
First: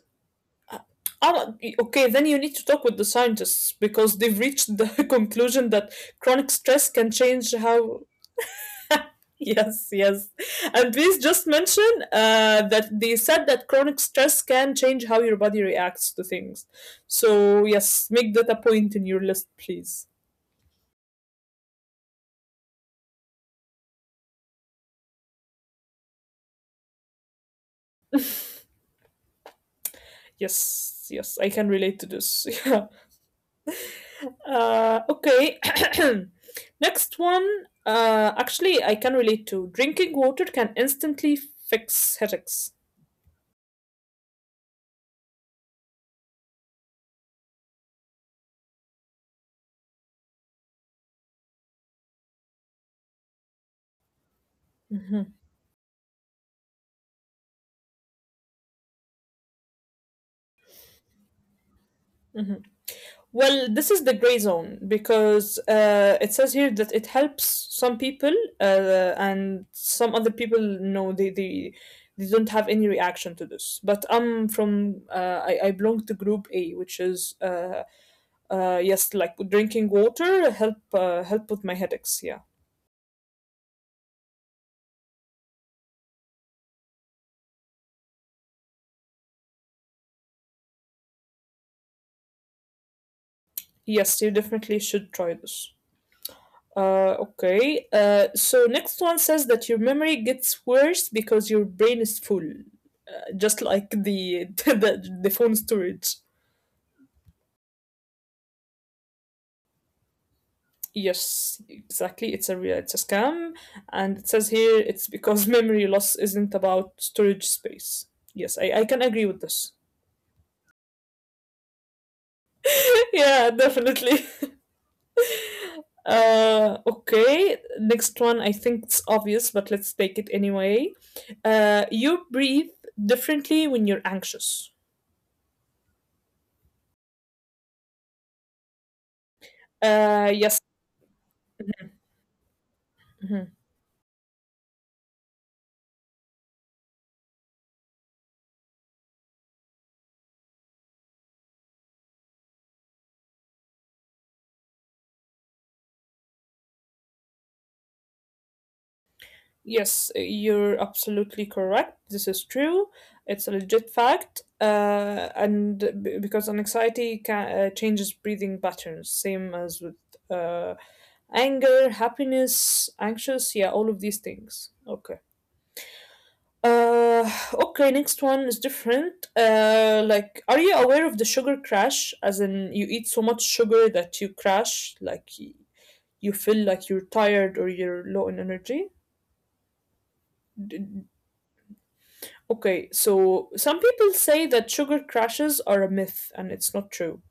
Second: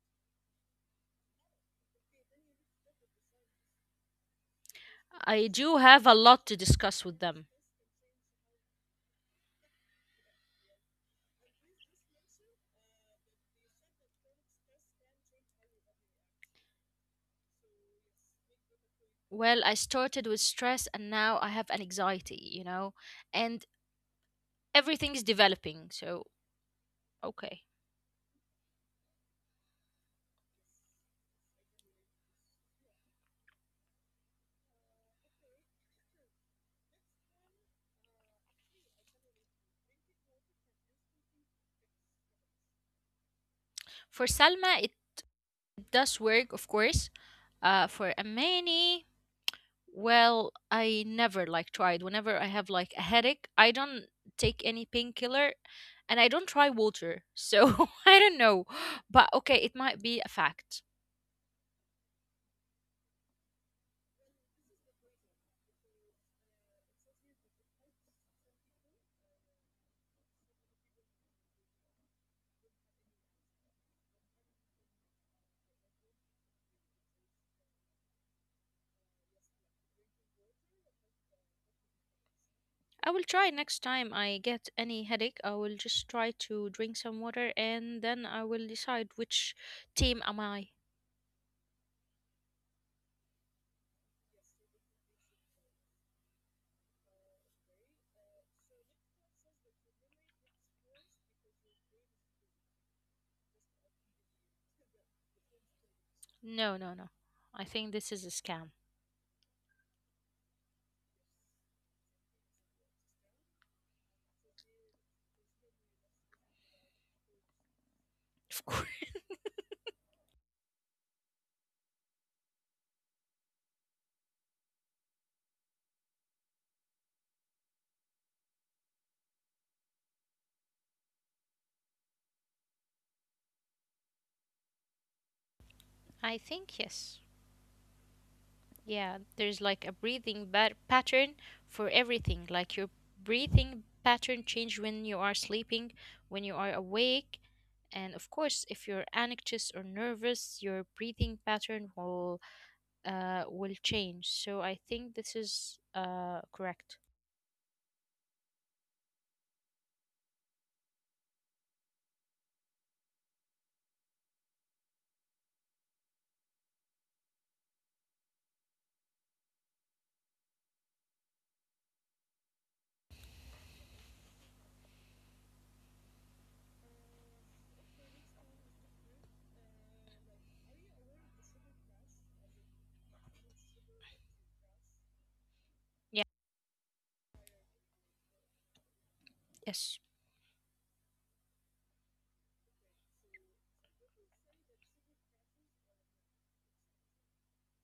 uh, Okay, then you need to talk with the scientists because they've reached the
I
conclusion
do
that
have a lot
chronic
to
stress
discuss
can
with
change
them.
how Yes, yes. And please just mention that they said that chronic stress can change how your body reacts to things. So, yes, make that a point in your list,
Well, I
please.
started with stress and now I have an anxiety, you know, and everything is developing, so okay.
Yes, yes, I can relate to this. Yeah. Okay. Next one. Actually, I can relate to drinking water can instantly fix headaches.
For Salma, it does work, of course. For Amani, well, I never like tried. Whenever I have like a headache, I don't take any painkiller
Mhm,
and I don't try water. So I don't know. But okay, it might be a fact.
mhm. Well, this is the gray zone because it says here that it helps some people and some other people no they don't have any reaction to this. But I belong to group A, which is yes, like drinking water help with my headaches. Yeah,
I will try next time I get any headache. I will just try to drink some water and then I will decide which team am I.
yes, you definitely should try this. Okay. So next one says that your memory gets worse because your brain is full, just like the, the phone storage.
No, no, no. I think this is a scam.
Yes, exactly. It's a scam, and it says here it's because memory loss isn't about storage space.
Of
Yes,
course.
I can agree with this. Yeah, definitely. Okay. Next one, I think it's obvious, but let's take it anyway. You breathe differently when you're anxious.
I think yes. Yeah, there's like a
Yes,
pattern for everything. Like your
Mhm.
breathing pattern change when you are sleeping, when you are awake, and of course, if you're anxious or nervous, your breathing pattern will change. So I think this is correct.
Yes, you're absolutely correct. This is true. It's a legit fact. And because anxiety changes breathing patterns, same as with uh, anger, happiness, anxious, yeah, all of these things. Okay. Okay, next one is different. Like, are you aware of the sugar crash? As in, you eat so much sugar that you crash, like
Yeah.
you feel like you're tired or you're low in energy.
Yes.
D- Okay, so some people say that sugar crashes are a myth and it's not true.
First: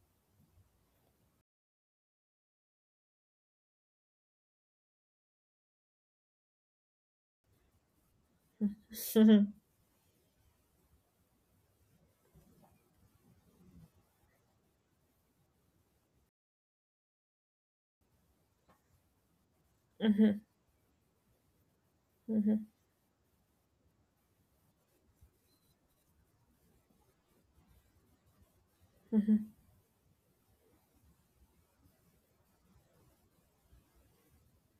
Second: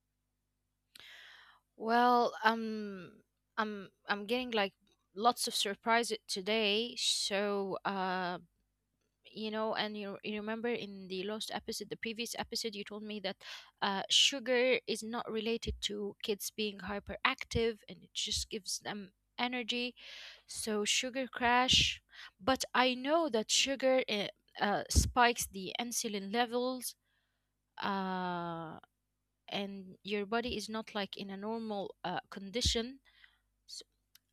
Well, I'm getting like lots of surprises today. So
Mhm,
you know, and you remember in the previous episode, you told me that sugar is not related to kids being hyperactive and it just gives them energy,
mhm,
so sugar crash.
mhm,
But I know that sugar spikes the insulin levels uh, and your body is not like in a normal condition.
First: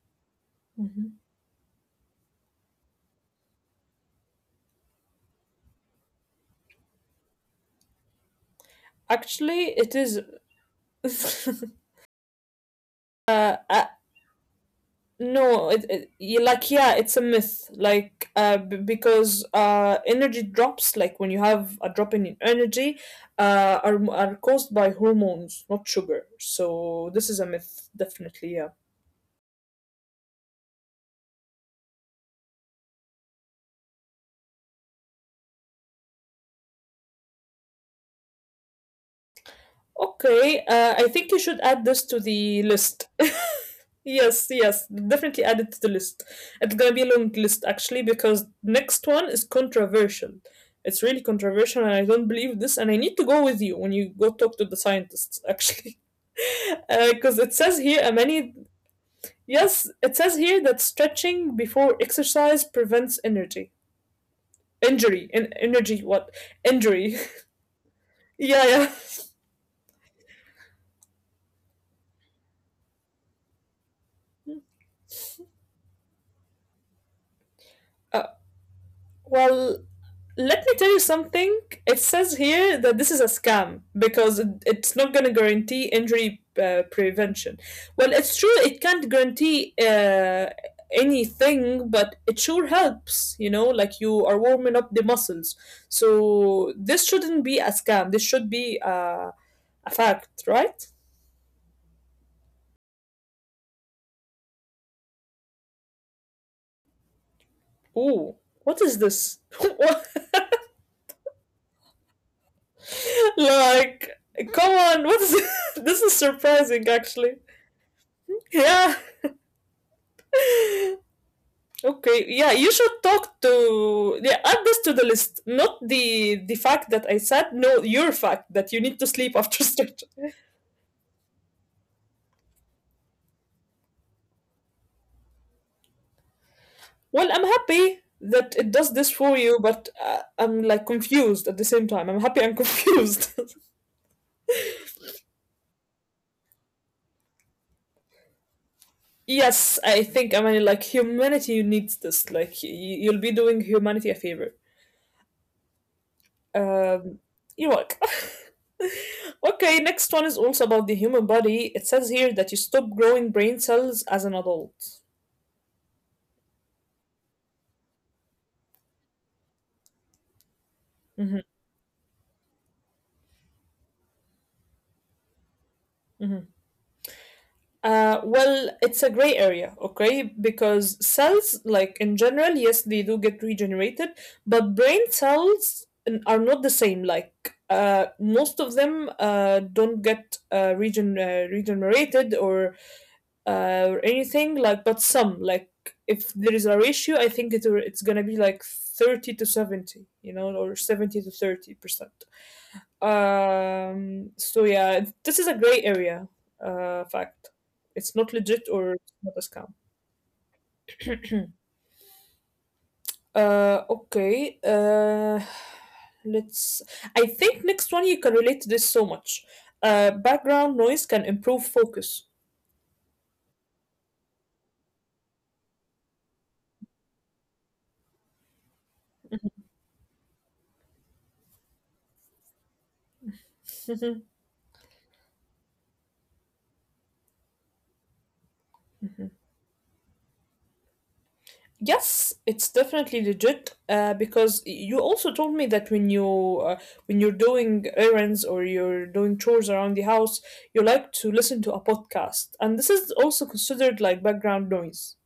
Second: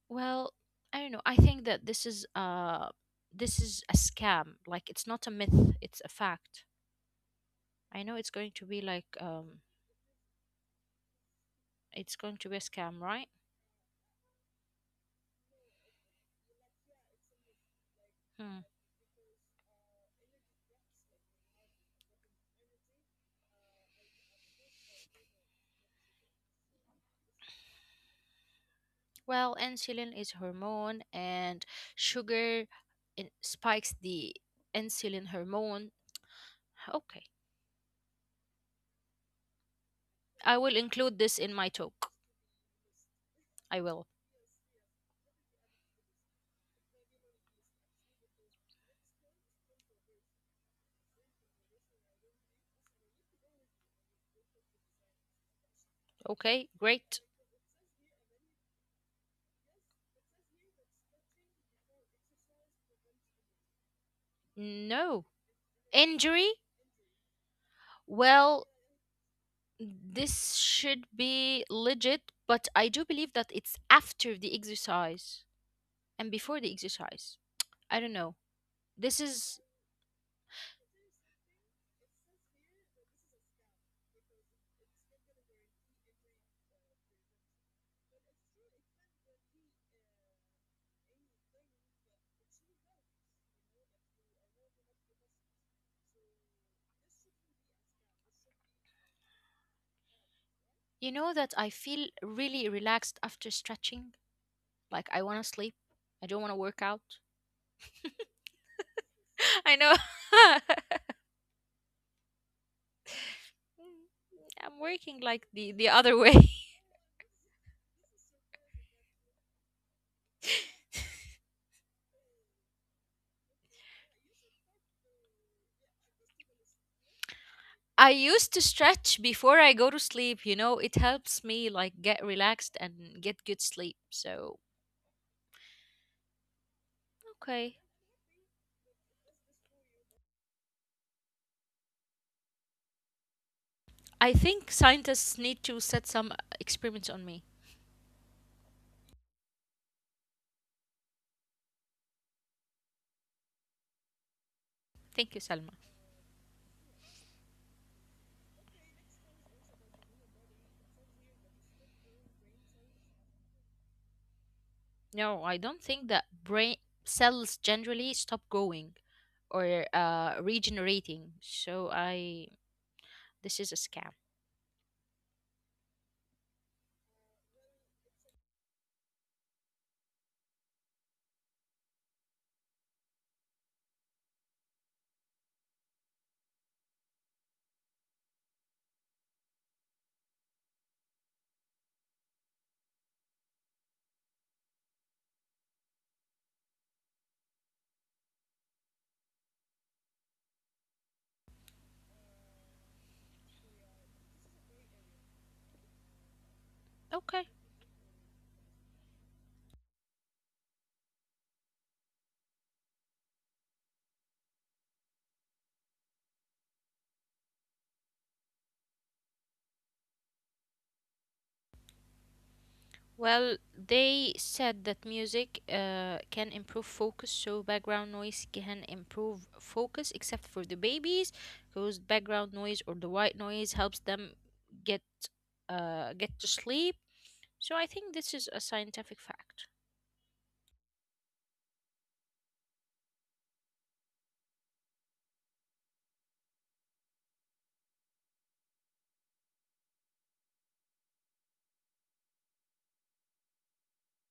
Well, I
mhm.
don't know. I think that this is a scam. Like it's not a myth, it's a fact. I know it's going to be like
Actually, it is.
it's going to be a scam, right?
uh, uh, no, like, yeah, it's a myth. Like,
Hmm.
because energy drops, like when you have a drop in energy, are caused by hormones, not sugar. So, this is a myth, definitely, yeah.
Well, insulin is hormone and sugar spikes the insulin hormone. Okay.
Okay,
I will
I
include
think you
this
should
in my
add this to
talk.
the list.
I will.
Yes, yes, definitely add it to the list. It's gonna be a long list actually because next one is controversial. It's really controversial, and I don't believe this. And I need to go with you when you go talk to the scientists actually,
Okay, great.
because it says here, many. Yes, it says here that stretching before exercise prevents energy injury
No.
and energy what
Injury?
injury. Yeah,
Well,
yeah.
this should be legit, but I do believe that it's after the exercise and before the exercise. I don't
Uh,
know. This is,
well, Let me tell you something. It says here that this is a scam because it's not going to guarantee injury prevention. Well, it's true, it can't guarantee anything, but it sure helps, like you are warming up the muscles. So this shouldn't be a scam. This should be a fact, right?
you know, that I feel really relaxed after stretching. Like, I want to sleep. I don't want to work out.
Ooh, what is this?
I know.
What- like, come
I'm
on, what is
working
this?
like the,
This
the
is
other way.
surprising, actually. Yeah. Okay, yeah, you should talk to, yeah, add this to the list. Not the fact that I said, no, your
I
fact that you
used to
need to sleep
stretch
after
before I
stretching.
go to sleep, you know, it helps me like get relaxed and get good sleep. So,
Well, I'm happy
okay.
that it does this for you, but I'm like confused at the same time. I'm happy and confused.
I think scientists need to set some experiments on me.
Yes, I think I mean like humanity needs this. Like you'll be doing humanity a favor.
Thank you, Salma.
Um, you're welcome. Okay, next one is also about the human body. It says here that you stop growing brain cells as an adult.
No, I don't think that brain cells generally stop growing or
Mm-hmm.
regenerating. So I this is a scam.
Mhm. Well, it's a gray area, okay? Because cells, like in general, yes, they do get regenerated, but brain cells are not the same. Like most of them don't get regenerated or anything. Like, but some, like if there is a ratio, I think it's gonna be like 30 to 70, or 70-30%. So yeah, this is a gray area fact. It's not
Okay.
legit or it's not a scam. Okay. Let's. I think next one you can relate to this so much. Background noise can improve focus.
Well, they said that music can improve focus, so background noise can improve focus, except for the babies, because background noise or the
Mhm.
white noise helps them get get to sleep. So I think this is a scientific fact.
Yes, it's definitely legit. Because you also told me that uh, when you're doing errands or you're doing chores around the house, you like to listen to a podcast, and this is also considered like background noise.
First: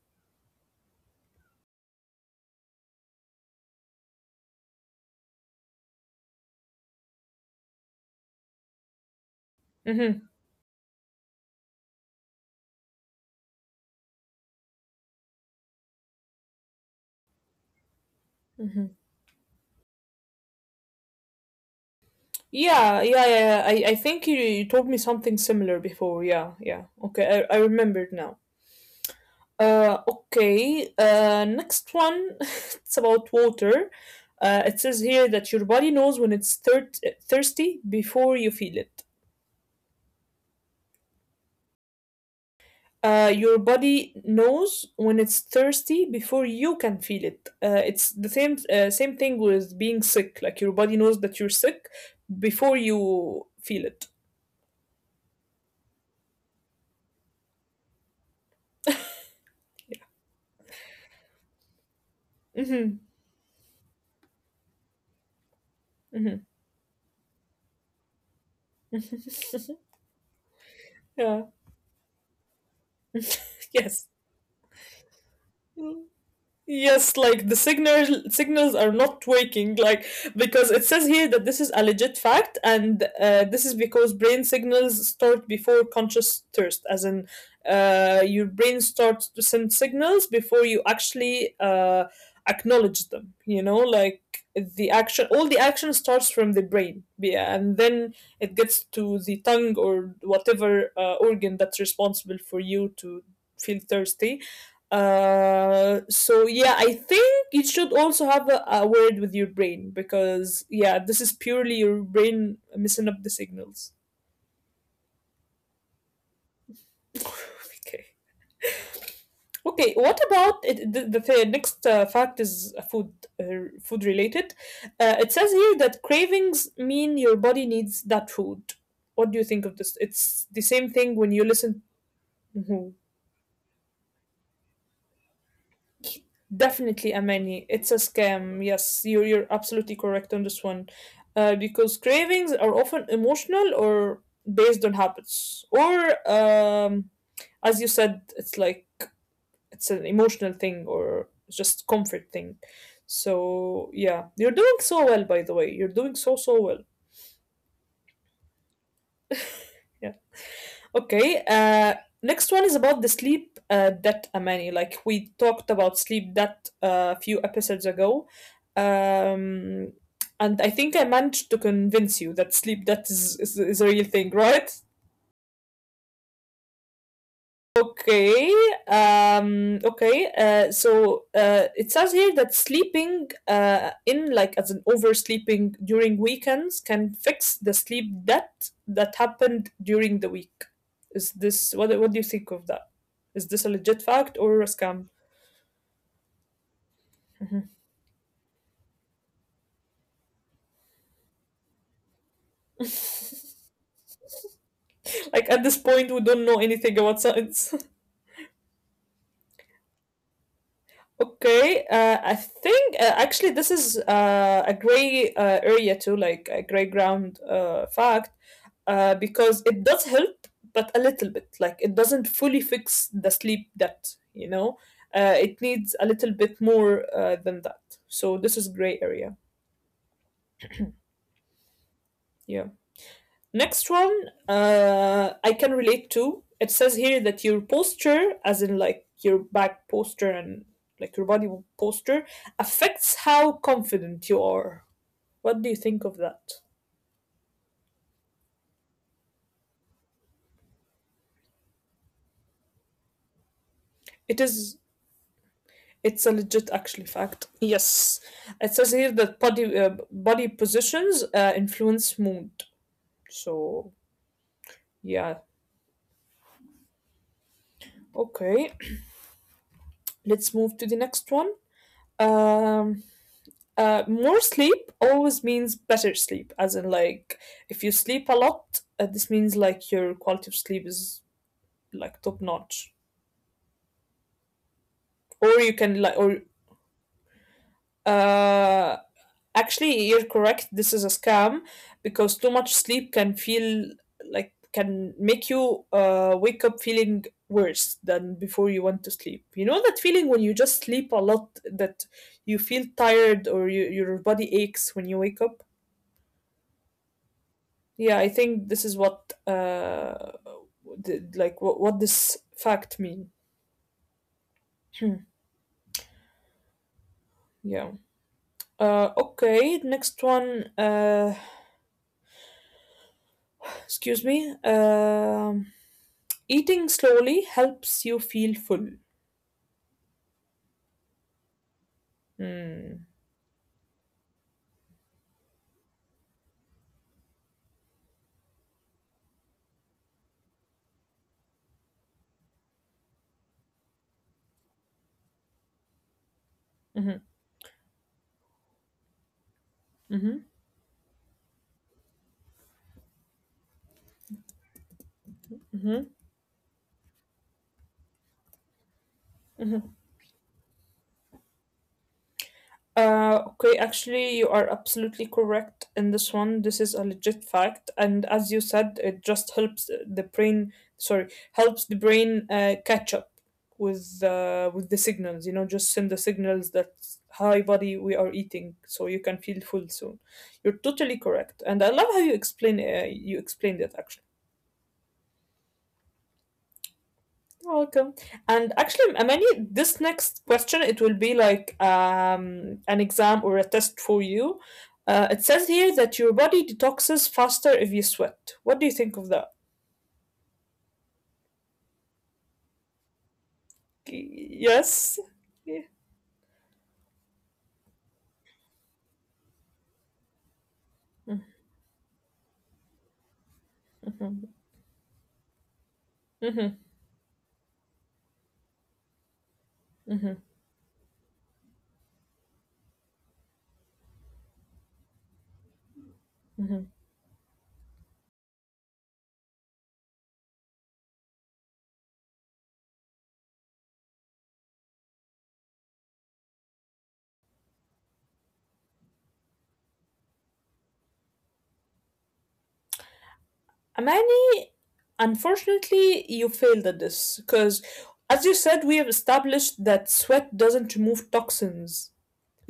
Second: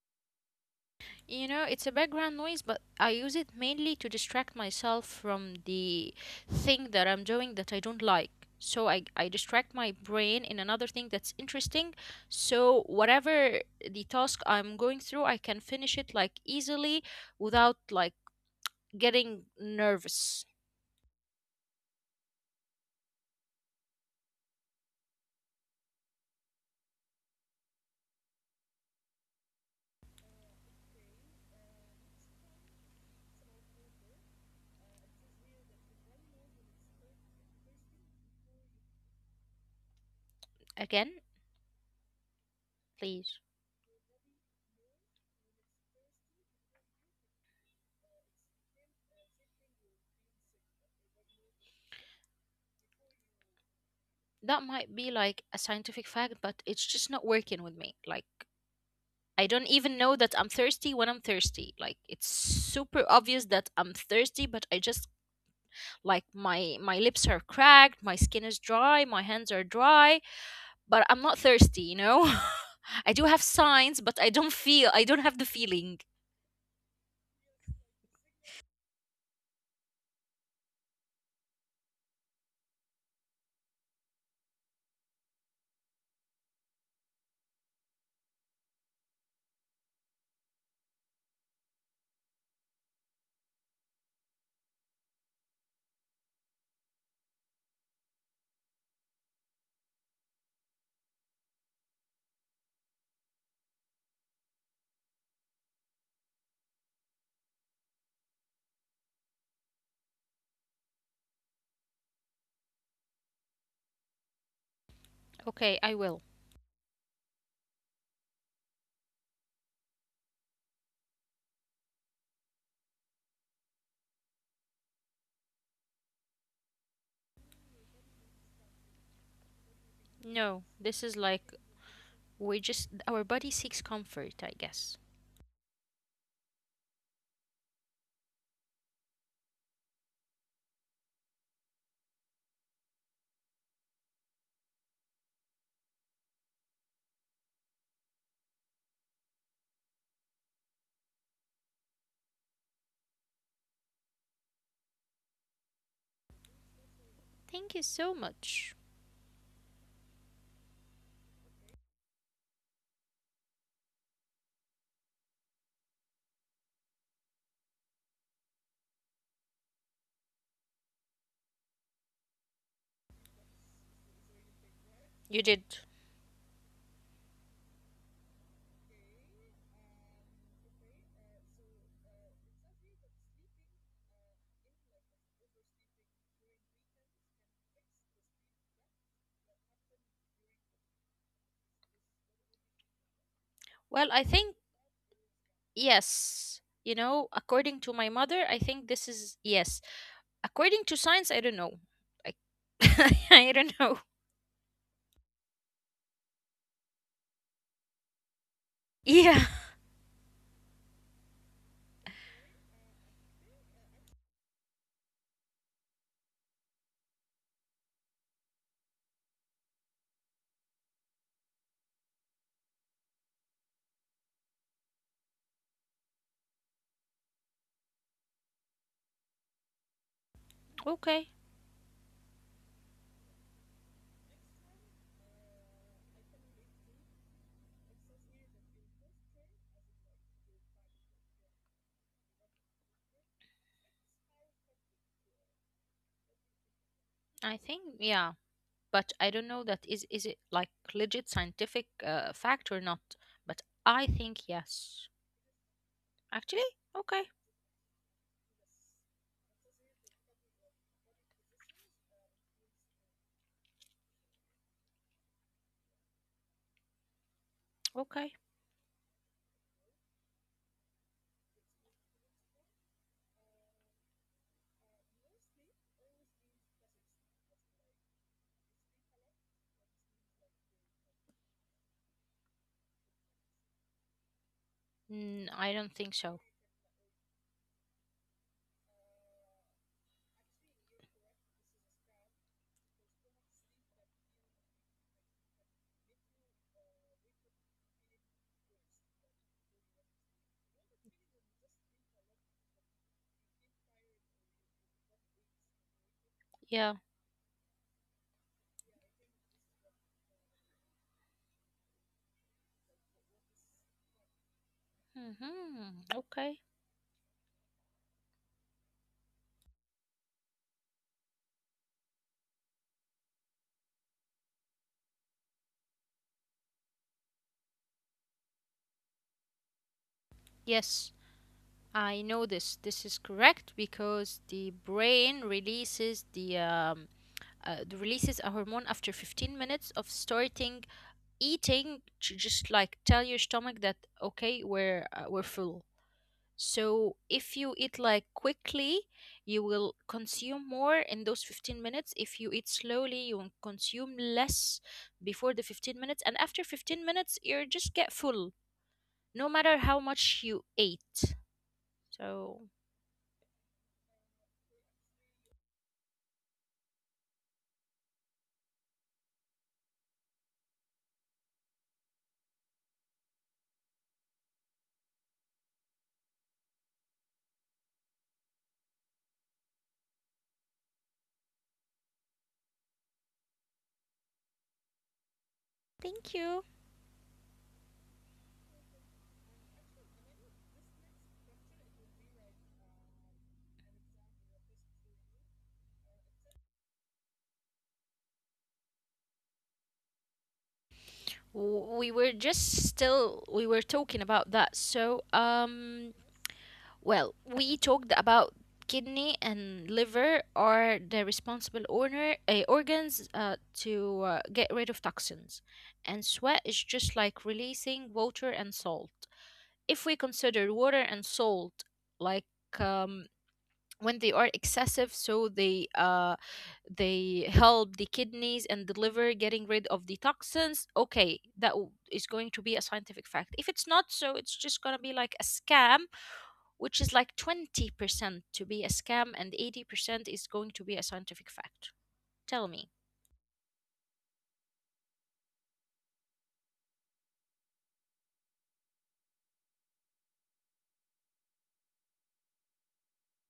You know, it's a background noise, but I use it mainly to distract myself from the thing that I'm doing that I don't like. So I distract my
Mhm,
brain in another thing that's interesting. So whatever the task I'm going through, I can finish it like easily without like
mhm.
getting nervous.
Yeah, yeah, yeah, yeah. I think you told me something similar before. Yeah, yeah. Okay, I remembered now. Okay. Next one. It's about water. It says here that your body knows when it's thirsty before you feel it.
Again, please.
Your body knows when it's thirsty before you can feel it. It's the same thing with being sick. Like your body knows that you're sick before you feel it.
That might be like a scientific fact, but it's just not working with me. Like I don't even know that I'm thirsty when I'm thirsty. Like it's super
Mm-hmm.
obvious that I'm thirsty, but I just like my lips are cracked, my skin is dry, my hands are
Mm-hmm.
dry, but I'm not
Yeah.
thirsty, you know? I do have signs, but
Yes.
I don't have the feeling.
Mm. Yes, like the signals are not working, like because it says here that this is a legit fact, and this is because brain signals start before conscious thirst, as in your brain starts to send signals before you actually acknowledge them. You know, like the action, all the action starts from the brain, yeah, and then it gets to the tongue or whatever organ that's responsible for you to feel thirsty So yeah, I think you should also have a word with your brain because yeah, this is purely your brain messing up the signals.
Okay, I will.
Okay. Okay. What about it, next fact is food related. It says here that cravings mean your body needs that food. What do you think of this?
No,
It's the
this is
same thing
like
when you listen.
we just our body seeks comfort, I guess.
Definitely, Amani. It's a scam. Yes, you're absolutely correct on this one. Because cravings are often emotional or based on habits. Or, as you said, it's like it's an emotional thing or just comfort thing. So, yeah, you're doing so well, by the way. You're doing so, so well.
Thank you so much.
Yeah. Okay. Next one is about the sleep debt, Amani. Like we talked about sleep debt a few episodes ago. Um, and I think I managed to convince you that sleep debt is a real thing, right?
You did.
Okay, okay. It says here that sleeping in, like, as an oversleeping during weekends can fix the sleep debt that happened during the week. Is this what? What do you think of that? Is this
Well,
a
I
legit
think
fact or a scam?
yes. You know, according to my
Mhm.
mother, I think this is yes. According to science, I don't know. Like, I don't know.
Like at this point, we don't know anything about science.
Yeah.
Okay, I think actually this is a gray area too, like a gray ground fact, because it does help, but a little bit. Like it doesn't fully fix the sleep debt, you know? It needs a little bit more than that. So this is gray area.
Okay.
Yeah. Next one, I can relate to. It says here that your posture, as in like your back posture and like your body posture, affects how confident you are. What do you think of that?
I think yeah, but I don't know that is it like legit scientific fact or not. But I think
It
yes.
is.
Actually,
It's a
okay.
legit, actually, fact. Yes, it says here that body positions influence mood. So yeah,
Okay.
okay. Let's move to the next one. Um, More sleep always means better sleep, as in like if you sleep a lot, this means like your quality of sleep is like top notch.
Mm, I don't think
Or you
so.
can like or uh Actually you're correct, this is a scam because too much sleep can feel like can make you wake up feeling worse than before you went to sleep. You know that feeling when you just sleep a lot that you feel tired or your body aches when you wake up?
Yeah.
Yeah, I think this is what the, like what this fact mean. Hmm,
Hmm. Okay.
yeah. Okay, next one excuse me. Eating slowly helps you feel full.
Yes. I know this. This is
Mm.
correct because the brain releases the releases a hormone after 15 minutes of starting eating to just like tell your stomach that okay we're full. So if you
Mm-hmm.
eat like quickly, you will consume more
Mm-hmm.
in those 15 minutes. If you eat slowly, you will consume less before the 15 minutes, and after
Mm-hmm.
15 minutes you just get full no matter how much you
Mm-hmm.
ate. So
Okay, actually, you are absolutely correct in this one. This is a legit fact, and as you said, it just helps the brain. Sorry, helps the brain catch up with the signals. You know, just send the signals that hi, buddy, we are eating, so you can feel full soon. You're totally correct, and I love how you explain. You explained it actually.
thank you.
You're welcome. And actually, Amani, this next question, it will be like an exam or a test for you. It says here that your body detoxes faster if you sweat. What do you think of that?
We were just still we were talking about that, so
Yes? Yeah.
well, we talked about kidney and liver are the responsible organs to get rid of toxins, and sweat is just like
Mhm,
releasing water and salt. If we consider water and salt like um, when they are excessive, so they
mhm.
help the kidneys and the liver getting rid of the toxins. Okay, is going to be a scientific fact. If it's not, so it's just gonna be like a scam, which is like 20% to be a scam and 80% is going to be a scientific fact. Tell me.
Amani, unfortunately, you failed at this because, as you said, we have established that sweat doesn't remove toxins.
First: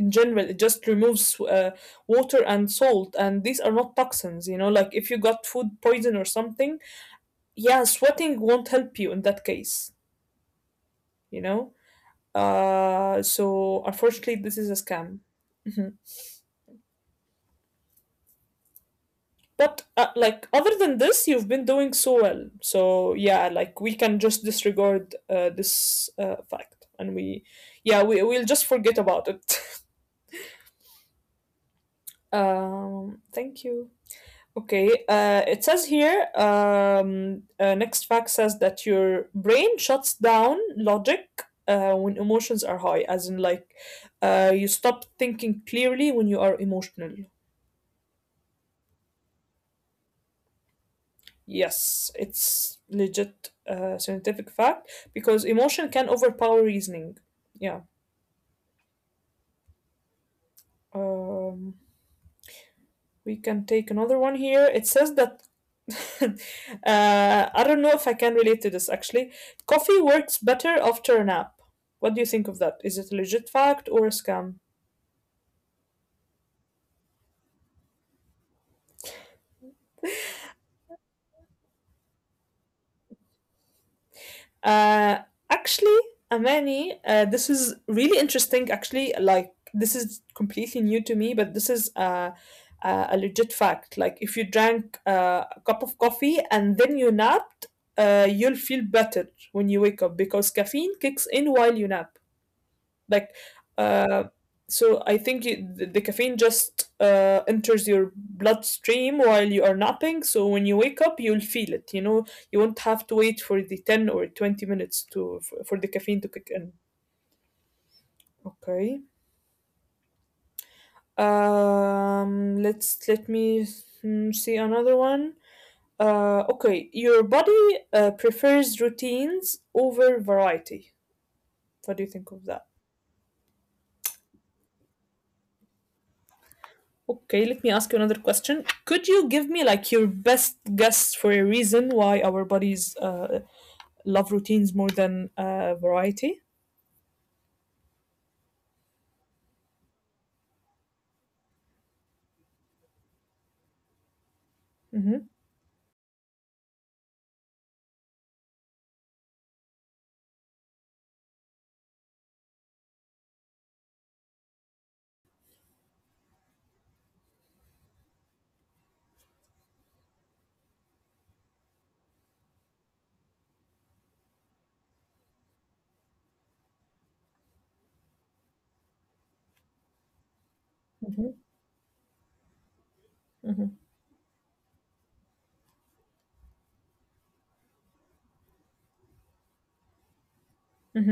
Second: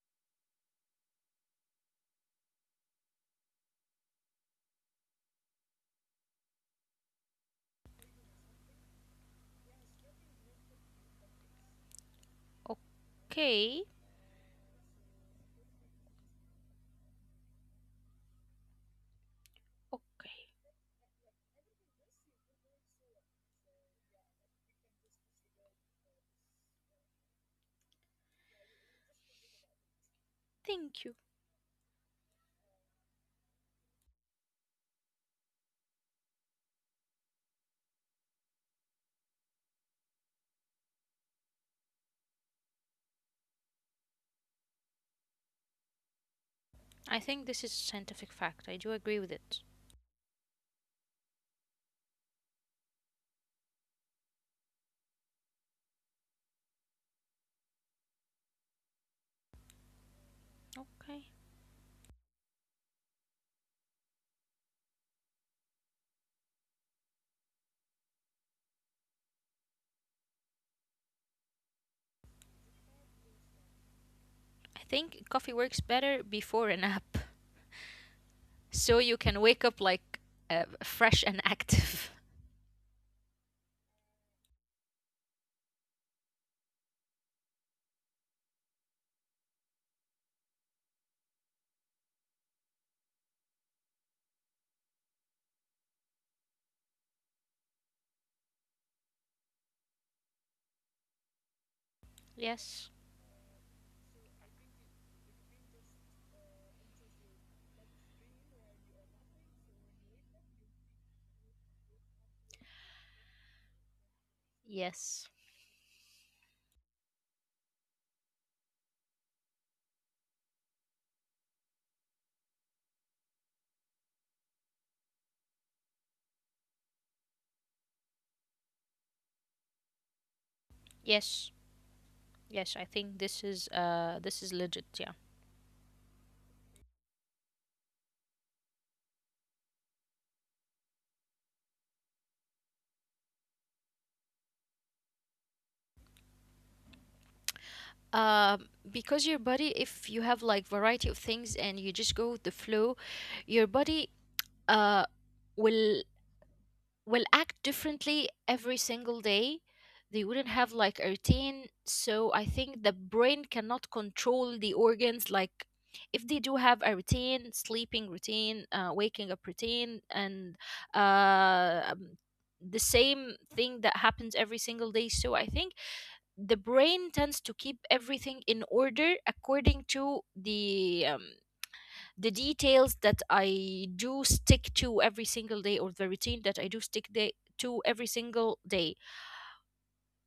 In general, it just removes water and salt, and these are not toxins, like if you got food poison or something, yeah, sweating won't help you in that case, you know so
Okay.
unfortunately this is a scam. Mhm. But like
Okay.
other than this, you've been doing so well, so yeah, like we can just disregard this fact, and we'll just forget about it.
Thank you.
Thank you. Okay, it says here, next fact says that your brain shuts down logic when emotions are high, as in, like, you stop thinking clearly when you are emotional.
I think this is a scientific fact. I do agree with it.
Yes, it's legit scientific fact because emotion can overpower reasoning. Yeah. Um,
Okay.
We can take another one here. It says that I don't know if I can relate to this actually. Coffee works better after a nap. What do you think of that? Is it a legit fact or a scam?
I think coffee works better before a nap. So you can wake up like fresh and active.
Uh, Actually, Amani, this is really interesting. Actually, like this is completely new to me, but this is a legit fact. Like if you drank a cup of coffee and then you napped, you'll feel better when you wake up because caffeine kicks in while you nap. Like,
Yes.
uh, so I think the caffeine just enters your bloodstream while you are napping. So when you wake up, you'll feel it. You know, you won't have to wait for the 10 or 20 minutes for the
Yes.
caffeine to kick in. Okay. Let me see another one. Okay, your body prefers routines over variety. What do you think
Yes.
of that?
Yes, I think this is legit, yeah.
Okay, let me ask you another question. Could you give me like your best guess for a reason why our bodies love routines more than variety?
Because your body, if you have like variety of things and you just go with the flow, your body
Mm-hmm,
uh, will act differently every single day. They wouldn't have like a routine. So I think the brain cannot control the organs. Like if they do have a routine, sleeping routine, waking up routine, and uh, um, the same thing that happens every single day. So I think the brain tends to keep everything in order according to
mm-hmm,
the details that I do stick to every single day, or the routine that I do stick day, to every single day.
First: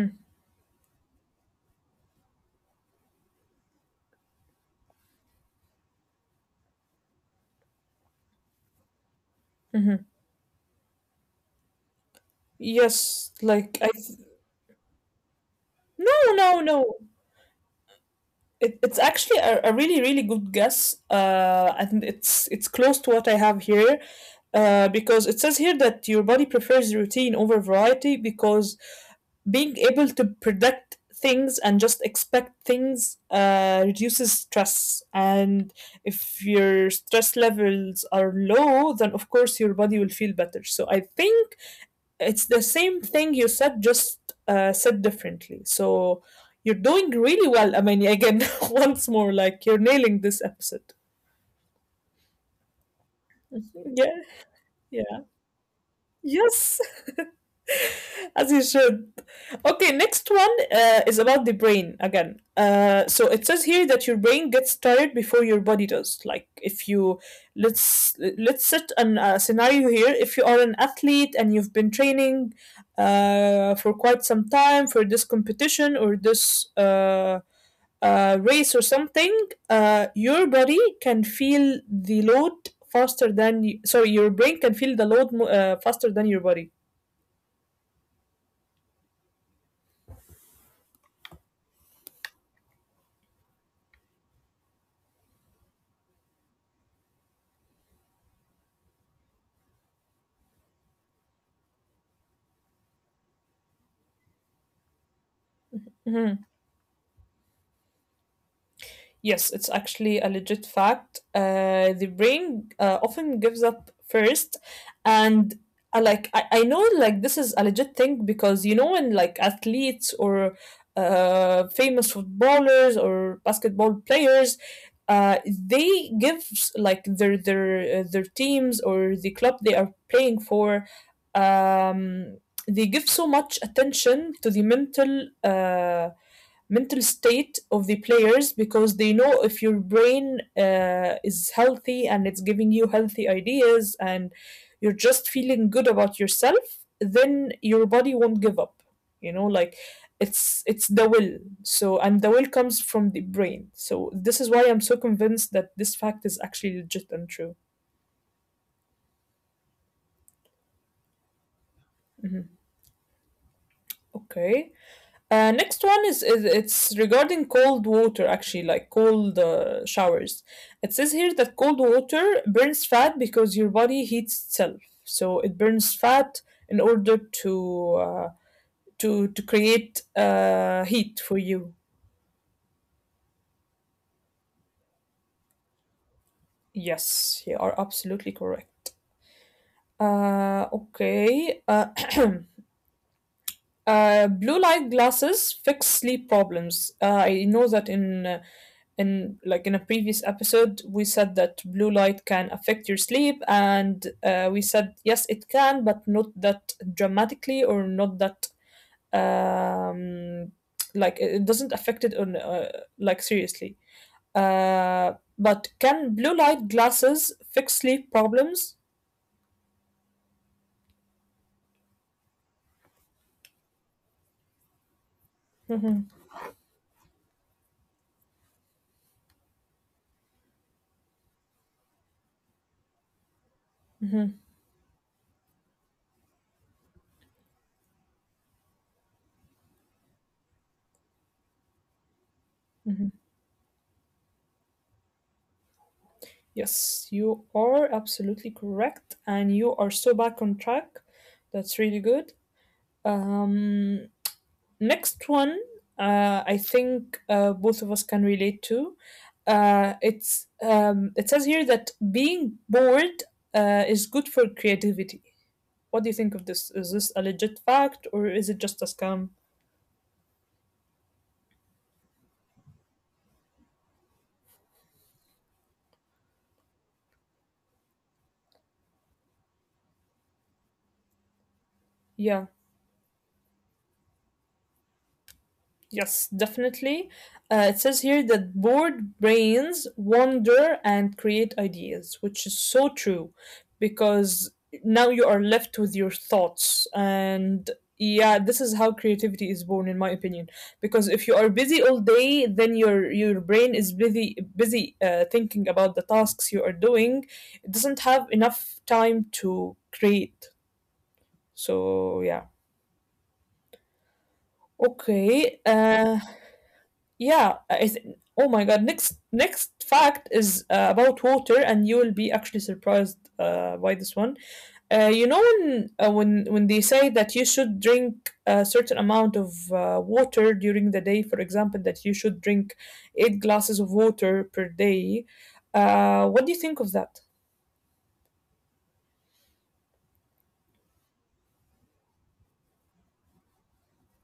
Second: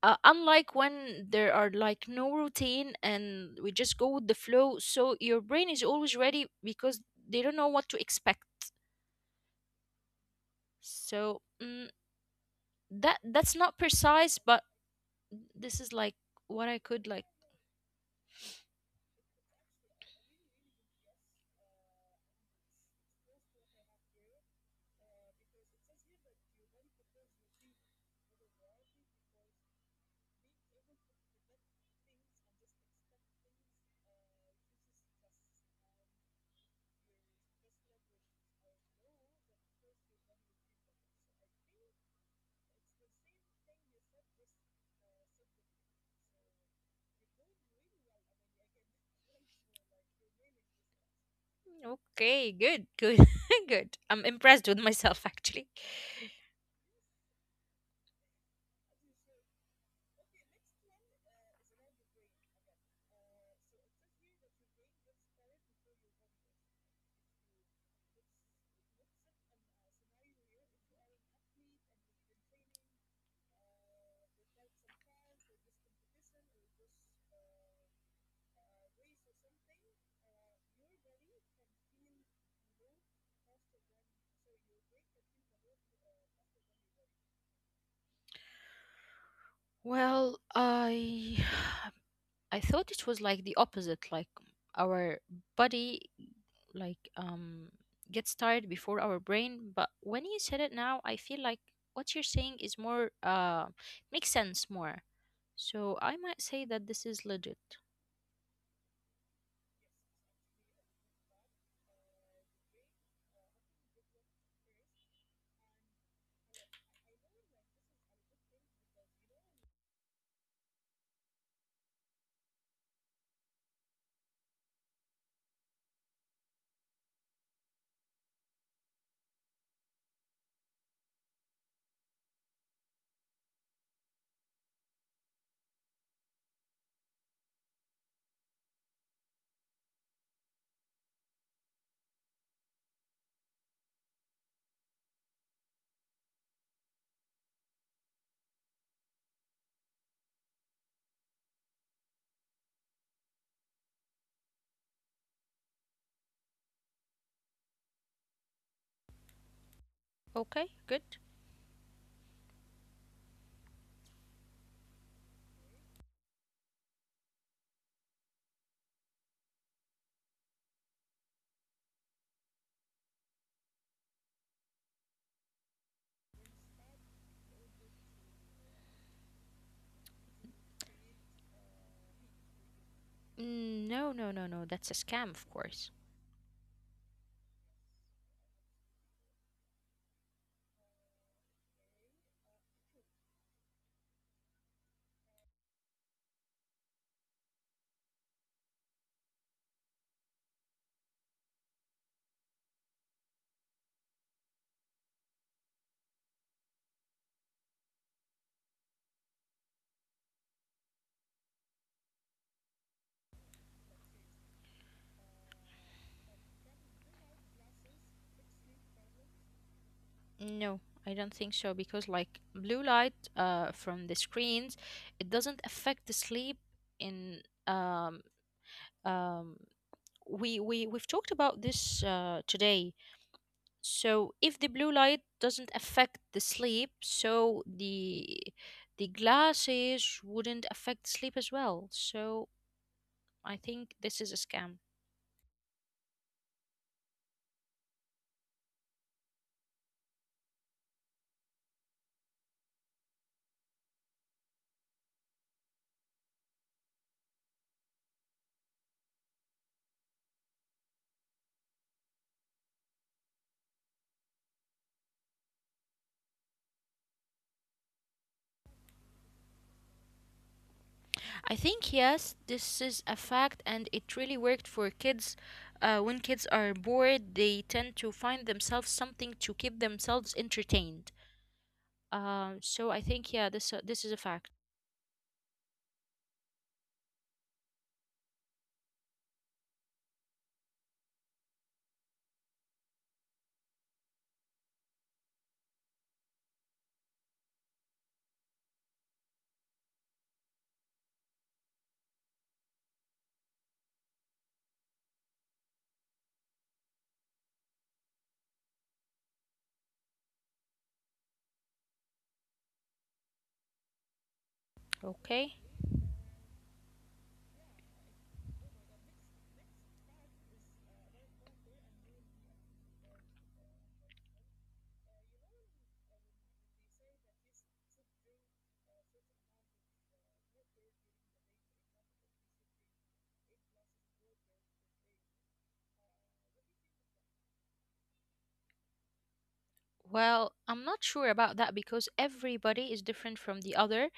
Unlike when there are like no routine and we just go with the flow, so your brain is always ready because they don't know what to expect.
mm-hmm.
So that
Yes,
that's not
like I,
precise, but this is like
no,
what
no,
I could
no.
like.
It's actually a really really good guess. And it's close to what I have here, because it says here that your body prefers routine over variety because being able to predict things and just expect things reduces stress, and if your stress levels are low then of course your body will feel better, so I think it's the same thing you said, just said differently. So you're doing really well. I mean, again, once more, like, you're nailing this episode.
Okay, good, good, good.
Mhm.
I'm
Yeah,
impressed with myself
yeah,
actually.
yes. As you should. Okay, next one is about the brain again. So it says here that your brain gets tired before your body does. Like if you, let's set an scenario here. If you are an athlete and you've been training for quite some time for this competition or this race or something, your body can feel the load faster than you, sorry, your brain can feel the load faster than your body.
Well, I I thought it was like the opposite, like our body like gets tired before our brain, but when you said it now, I feel like what you're saying is more makes sense more. So I might say
Mm-hmm.
that this is legit.
Yes, it's actually a legit fact. The brain often gives up first. And like I know, like this is a legit thing, because you know when, like, athletes or famous footballers or basketball players, they like their their teams or the club they are playing for, um, they give so much attention to the mental. Mental state of the players, because they know if your brain is healthy and it's giving you healthy ideas and you're just feeling good about yourself, then your body won't give up, you know, like it's the will. So, and the will comes from the brain, so this is why I'm so convinced that this fact is actually legit and true.
Okay, good.
Mhm. Okay. Next one is, it's regarding cold water, actually, like cold showers. It says here that cold water burns fat because your body heats itself, so it burns fat in order to create heat for you.
Mm, no, no, no, no. That's a scam, of course.
Yes, you are absolutely correct. Okay. Blue light glasses fix sleep problems. I know that in like in a previous episode we said that blue light can affect your sleep, and we said yes it can, but not that dramatically or not that, um, like, it doesn't affect it on, like, seriously. Uh, but can blue light glasses fix sleep problems?
No, I don't think so because like blue light from the screens, it doesn't affect the sleep in um um we've talked about this today. So if the blue light doesn't affect the sleep, so the glasses wouldn't affect sleep as well. So I think this is a scam.
Yes, you are absolutely correct, and you are so back on track. That's really good. Um, Next one, I think both of us can relate to. It says here that being bored is good for creativity. What do you think of this? Is this a legit fact or is it just a scam?
I think yes, this is a fact, and it really worked for kids. When kids are bored, they tend to find themselves something to keep themselves entertained.
Yeah.
So I think yeah, this this is a fact.
Yes, definitely. It says here that bored brains wander and create ideas, which is so true, because now you are left with your thoughts. And yeah, this is how creativity is born, in my opinion. Because if you are busy all day, then your brain is busy thinking about the tasks you are doing. It doesn't have enough time to create. So yeah.
Okay.
Okay. Yeah, I th oh my God. Next fact is about water, and you will be actually surprised by this one. You know when, when they say that you should drink a certain amount of water during the day, for example, that you should drink eight glasses of water per day. What do you think of that?
Well, I'm not sure about that because everybody is different from the other,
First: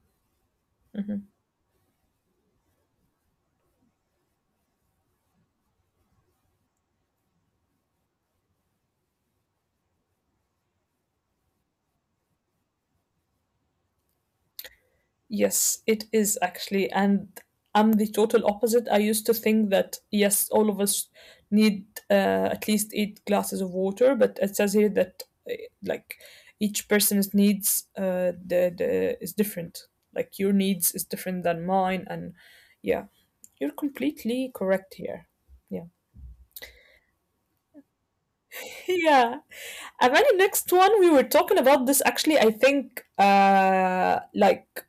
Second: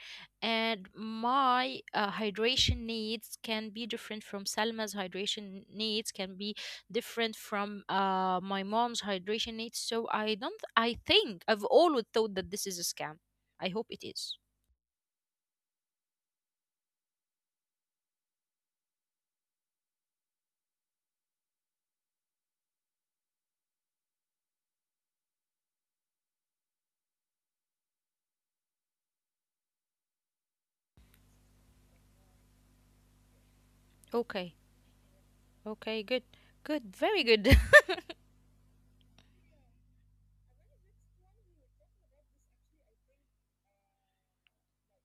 and
Mm-hmm.
my hydration needs can be different from Salma's hydration needs, can be different from my mom's hydration needs. So I don't, I think I've always thought that this is a scam. I hope it is.
Yes, it is, actually, and I'm the total opposite. I used to think that, yes, all of us need at least eight glasses of water, but it says here that, uh, like, each person's needs, the is different. Like, your needs is different than mine, and yeah, you're
Okay,
completely correct here. Yeah,
okay, good, good, very good.
yeah. And then the next one, we were talking about this, actually. I think, like,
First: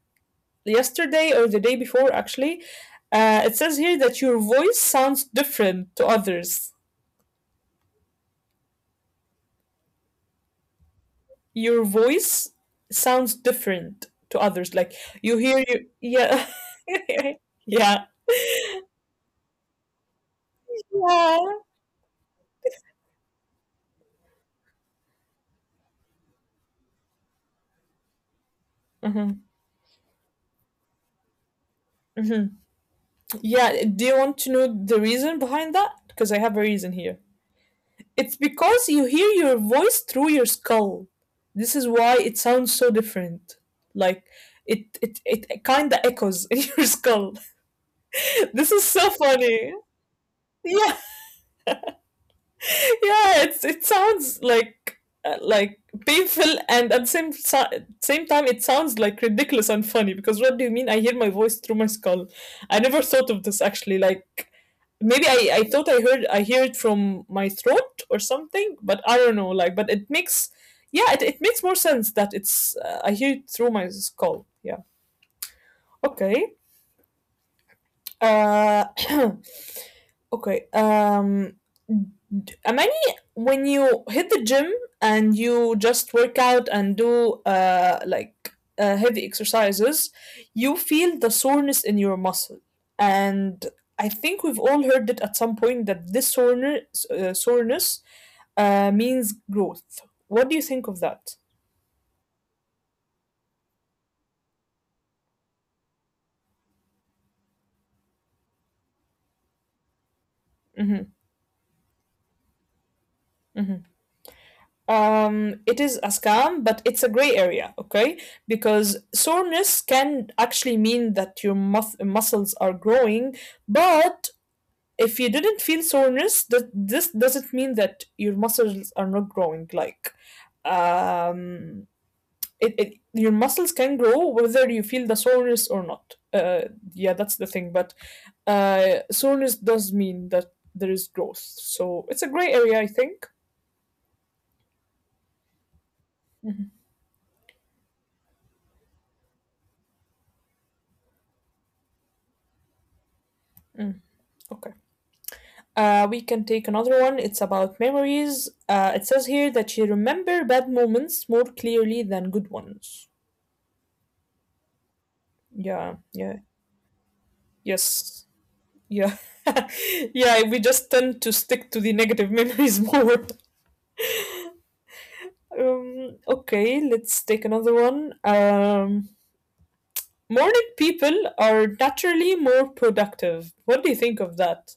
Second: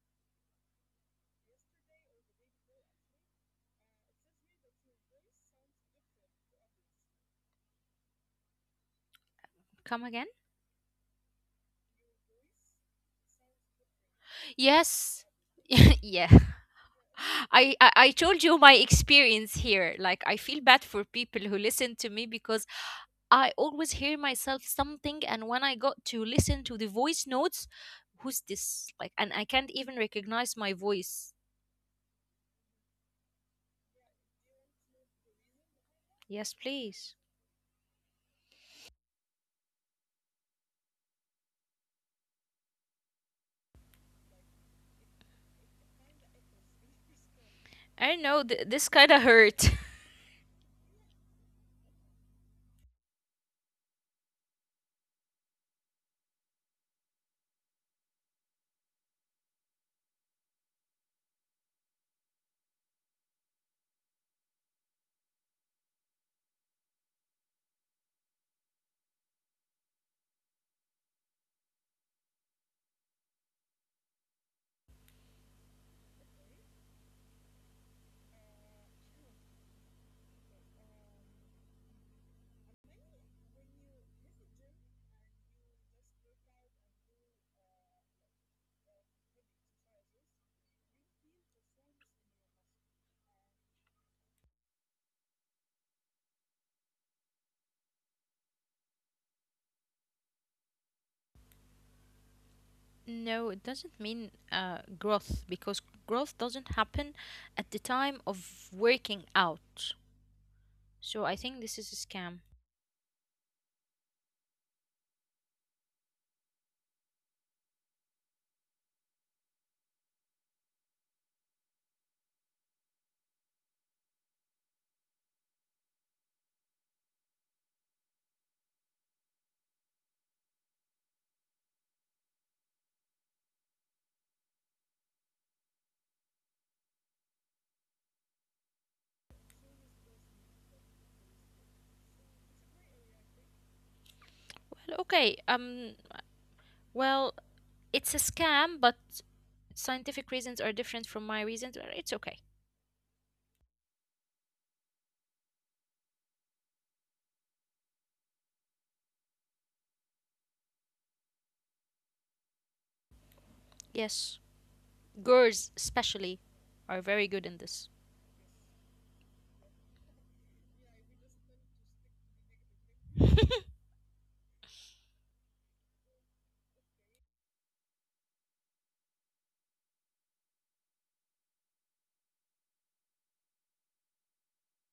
yesterday or the day before, actually. It says here that your voice sounds different to others.
Come again?
Your voice sounds different to others, like,
Yes,
you hear you.
yeah.
Yeah. Yeah,
I told you my experience here. Like I feel bad for people
yeah.
who listen to me because I always hear myself something, and when I got to listen to the voice notes, who's this? Like, and I
Hmm.
can't even recognize my voice.
Hmm. Yeah, do you want to know the reason behind that, because I
Yes,
have a reason
please.
here? It's because you hear your voice through your skull. This is why it sounds so different. Like, it kind of echoes in your skull.
I know
This is
this
so
kind of
funny.
hurt.
Yeah, yeah. It sounds like, like, painful, and at the same time it sounds, like, ridiculous and funny, because what do you mean I hear my voice through my skull? I never thought of this, actually. Like, maybe I thought, I hear it from my throat or something, but I don't know, like, but it makes... Yeah, it makes more sense that it's I hear it through my skull. Yeah. Okay. Uh, okay. Amani, when you hit the gym and you just work out and do like, heavy exercises, you feel the soreness in your muscle, and I think we've all heard it at some point that this soreness means growth. What do you think of that?
No, it doesn't mean growth because growth doesn't happen at the time of working out.
Mm-hmm,
So I think this is a scam.
mm-hmm. It is a scam, but it's a gray area. Okay. Because soreness can actually mean that muscles are growing, but if you didn't feel soreness, that this doesn't mean that your muscles are not growing. Like, um it, it your muscles can grow whether you feel the soreness or not. Yeah, that's the thing, but soreness does mean that there is growth, so it's a gray area, I think.
Well, okay.
Mhm.
Well, it's a scam, but scientific reasons are different from my reasons, it's okay.
Mm, okay. We can take another one. It's about memories. It says here that you remember bad moments more clearly than good ones.
Yes. Girls,
Yeah,
especially,
yeah,
are very good in this.
yes, yeah, yeah. We just tend to stick to the negative memories more. Okay, let's take another one. Morning people are naturally more productive. What do you think of that?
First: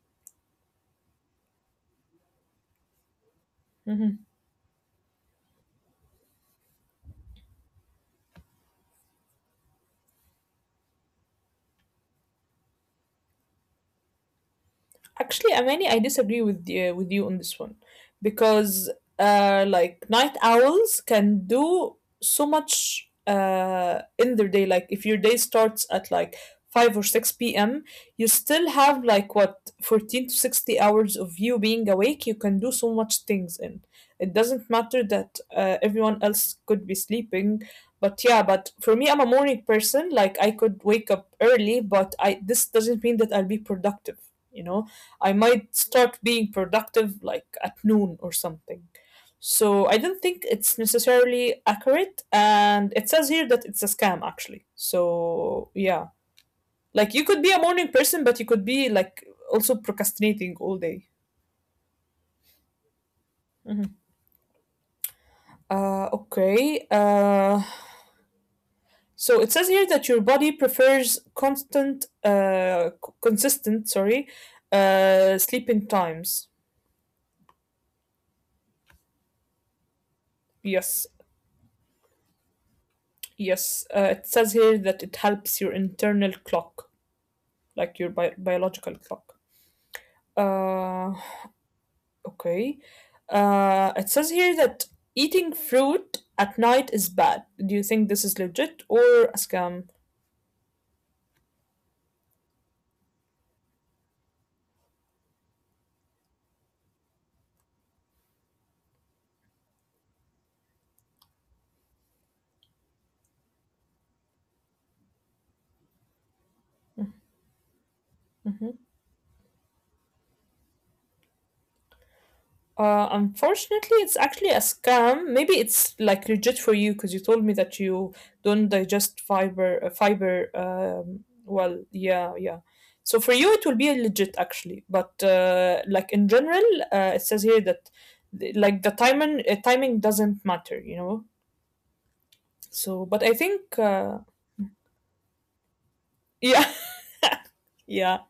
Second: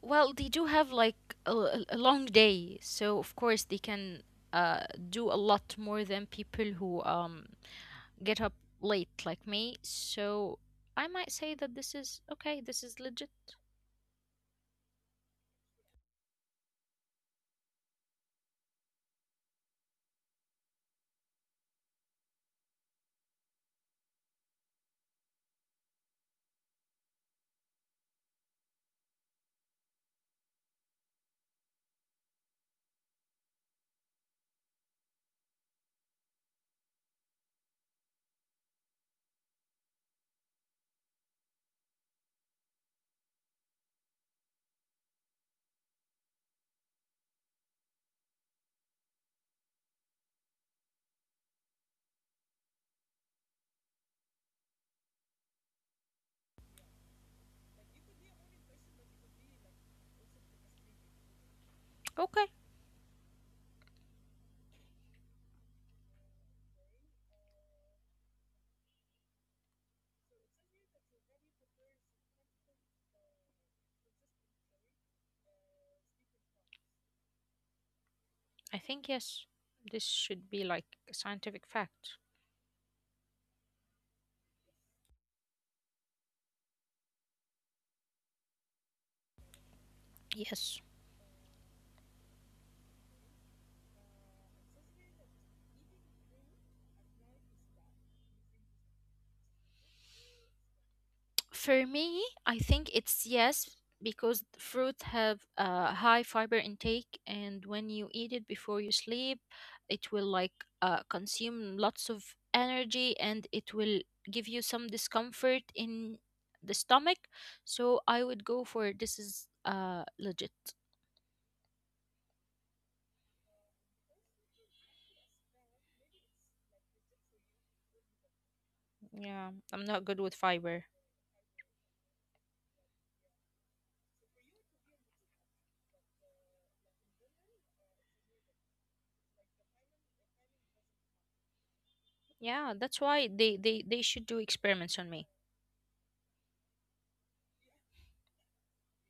Well, they do have like a long day, so of course they can
Mm-hmm.
uh, do a lot more than people who get up late like me. So I might say that this is okay, this is legit.
Actually, Amani, I disagree with you on this one, because, like, night owls can do so much in their day. Like if your day starts at like 5 or 6 p.m., you still have, like, what, 14 to 60 hours of you being awake. You can do so much things in. It doesn't matter that, everyone else could be sleeping. But yeah, but for me, I'm a morning person. Like, I could wake up early, but I this doesn't mean that I'll be productive, you know. I might start being productive, like, at noon or something. So I don't think it's necessarily accurate. And it says here that it's a scam, actually. So yeah, like, you could be a morning person, but you could be, like, also procrastinating all day.
Okay,
Mhm. Okay. So it says here that your body prefers consistent, sorry, sleeping times.
I think yes. This should be like a scientific
Yes.
fact.
Yes, it says here that it helps your internal clock, like your biological clock.
Yes.
Uh, okay. It says here that eating fruit at night is bad. Do you think this is legit or a scam?
For me, I think it's yes because fruit have a high fiber intake and when you eat it before you sleep, it will like consume lots of energy and it will give you some discomfort in the stomach. So I would go for this is legit.
Unfortunately, it's actually a scam. Maybe it's, like, legit for you because you told me that you don't
Yeah,
digest
I'm not good
fiber.
with fiber.
Fiber. Well, yeah, yeah. So for you, it will be legit, actually. But, like, in general, it says here that, like, the timing doesn't matter. You know.
Yeah, that's why they
So,
should
but
do
I think,
experiments on me.
yeah. Yeah.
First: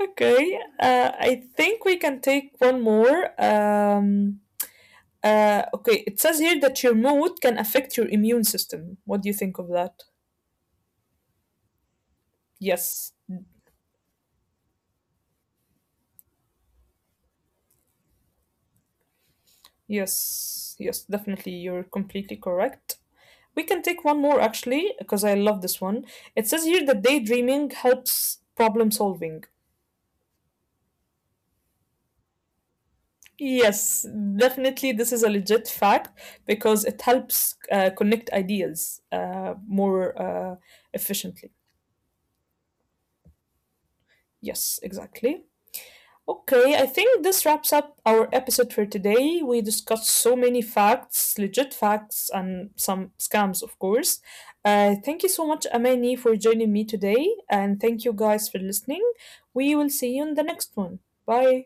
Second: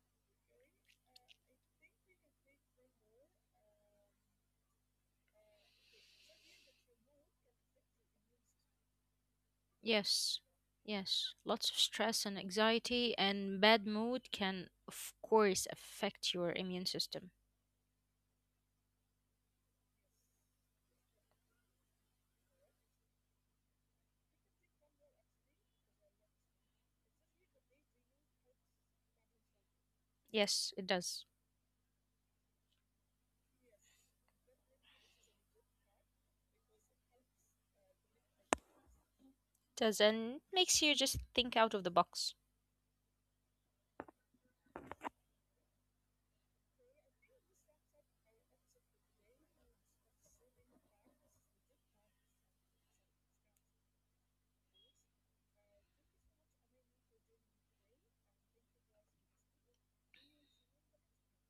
Okay. I think we can take one more. Okay, it says here that your mood can affect your immune system. What do you think of that?
Yes, yes. Lots of stress and
Yes,
anxiety and bad mood can, of course, affect your immune system.
yes, yes, definitely. You're completely correct. We can take one more, actually, because I love this one. It says here that daydreaming helps problem solving.
Yes, it does.
Yes, definitely. This is a legit fact because it helps connect ideas more
It does, and makes you just
efficiently.
think out of the box.
Yes, exactly. Okay, I think this wraps up our episode for today. We discussed so many facts, legit facts, and some scams, of course. Thank you so much, Amani, for joining me today, and thank you guys for listening. We will see you in the next one. Bye.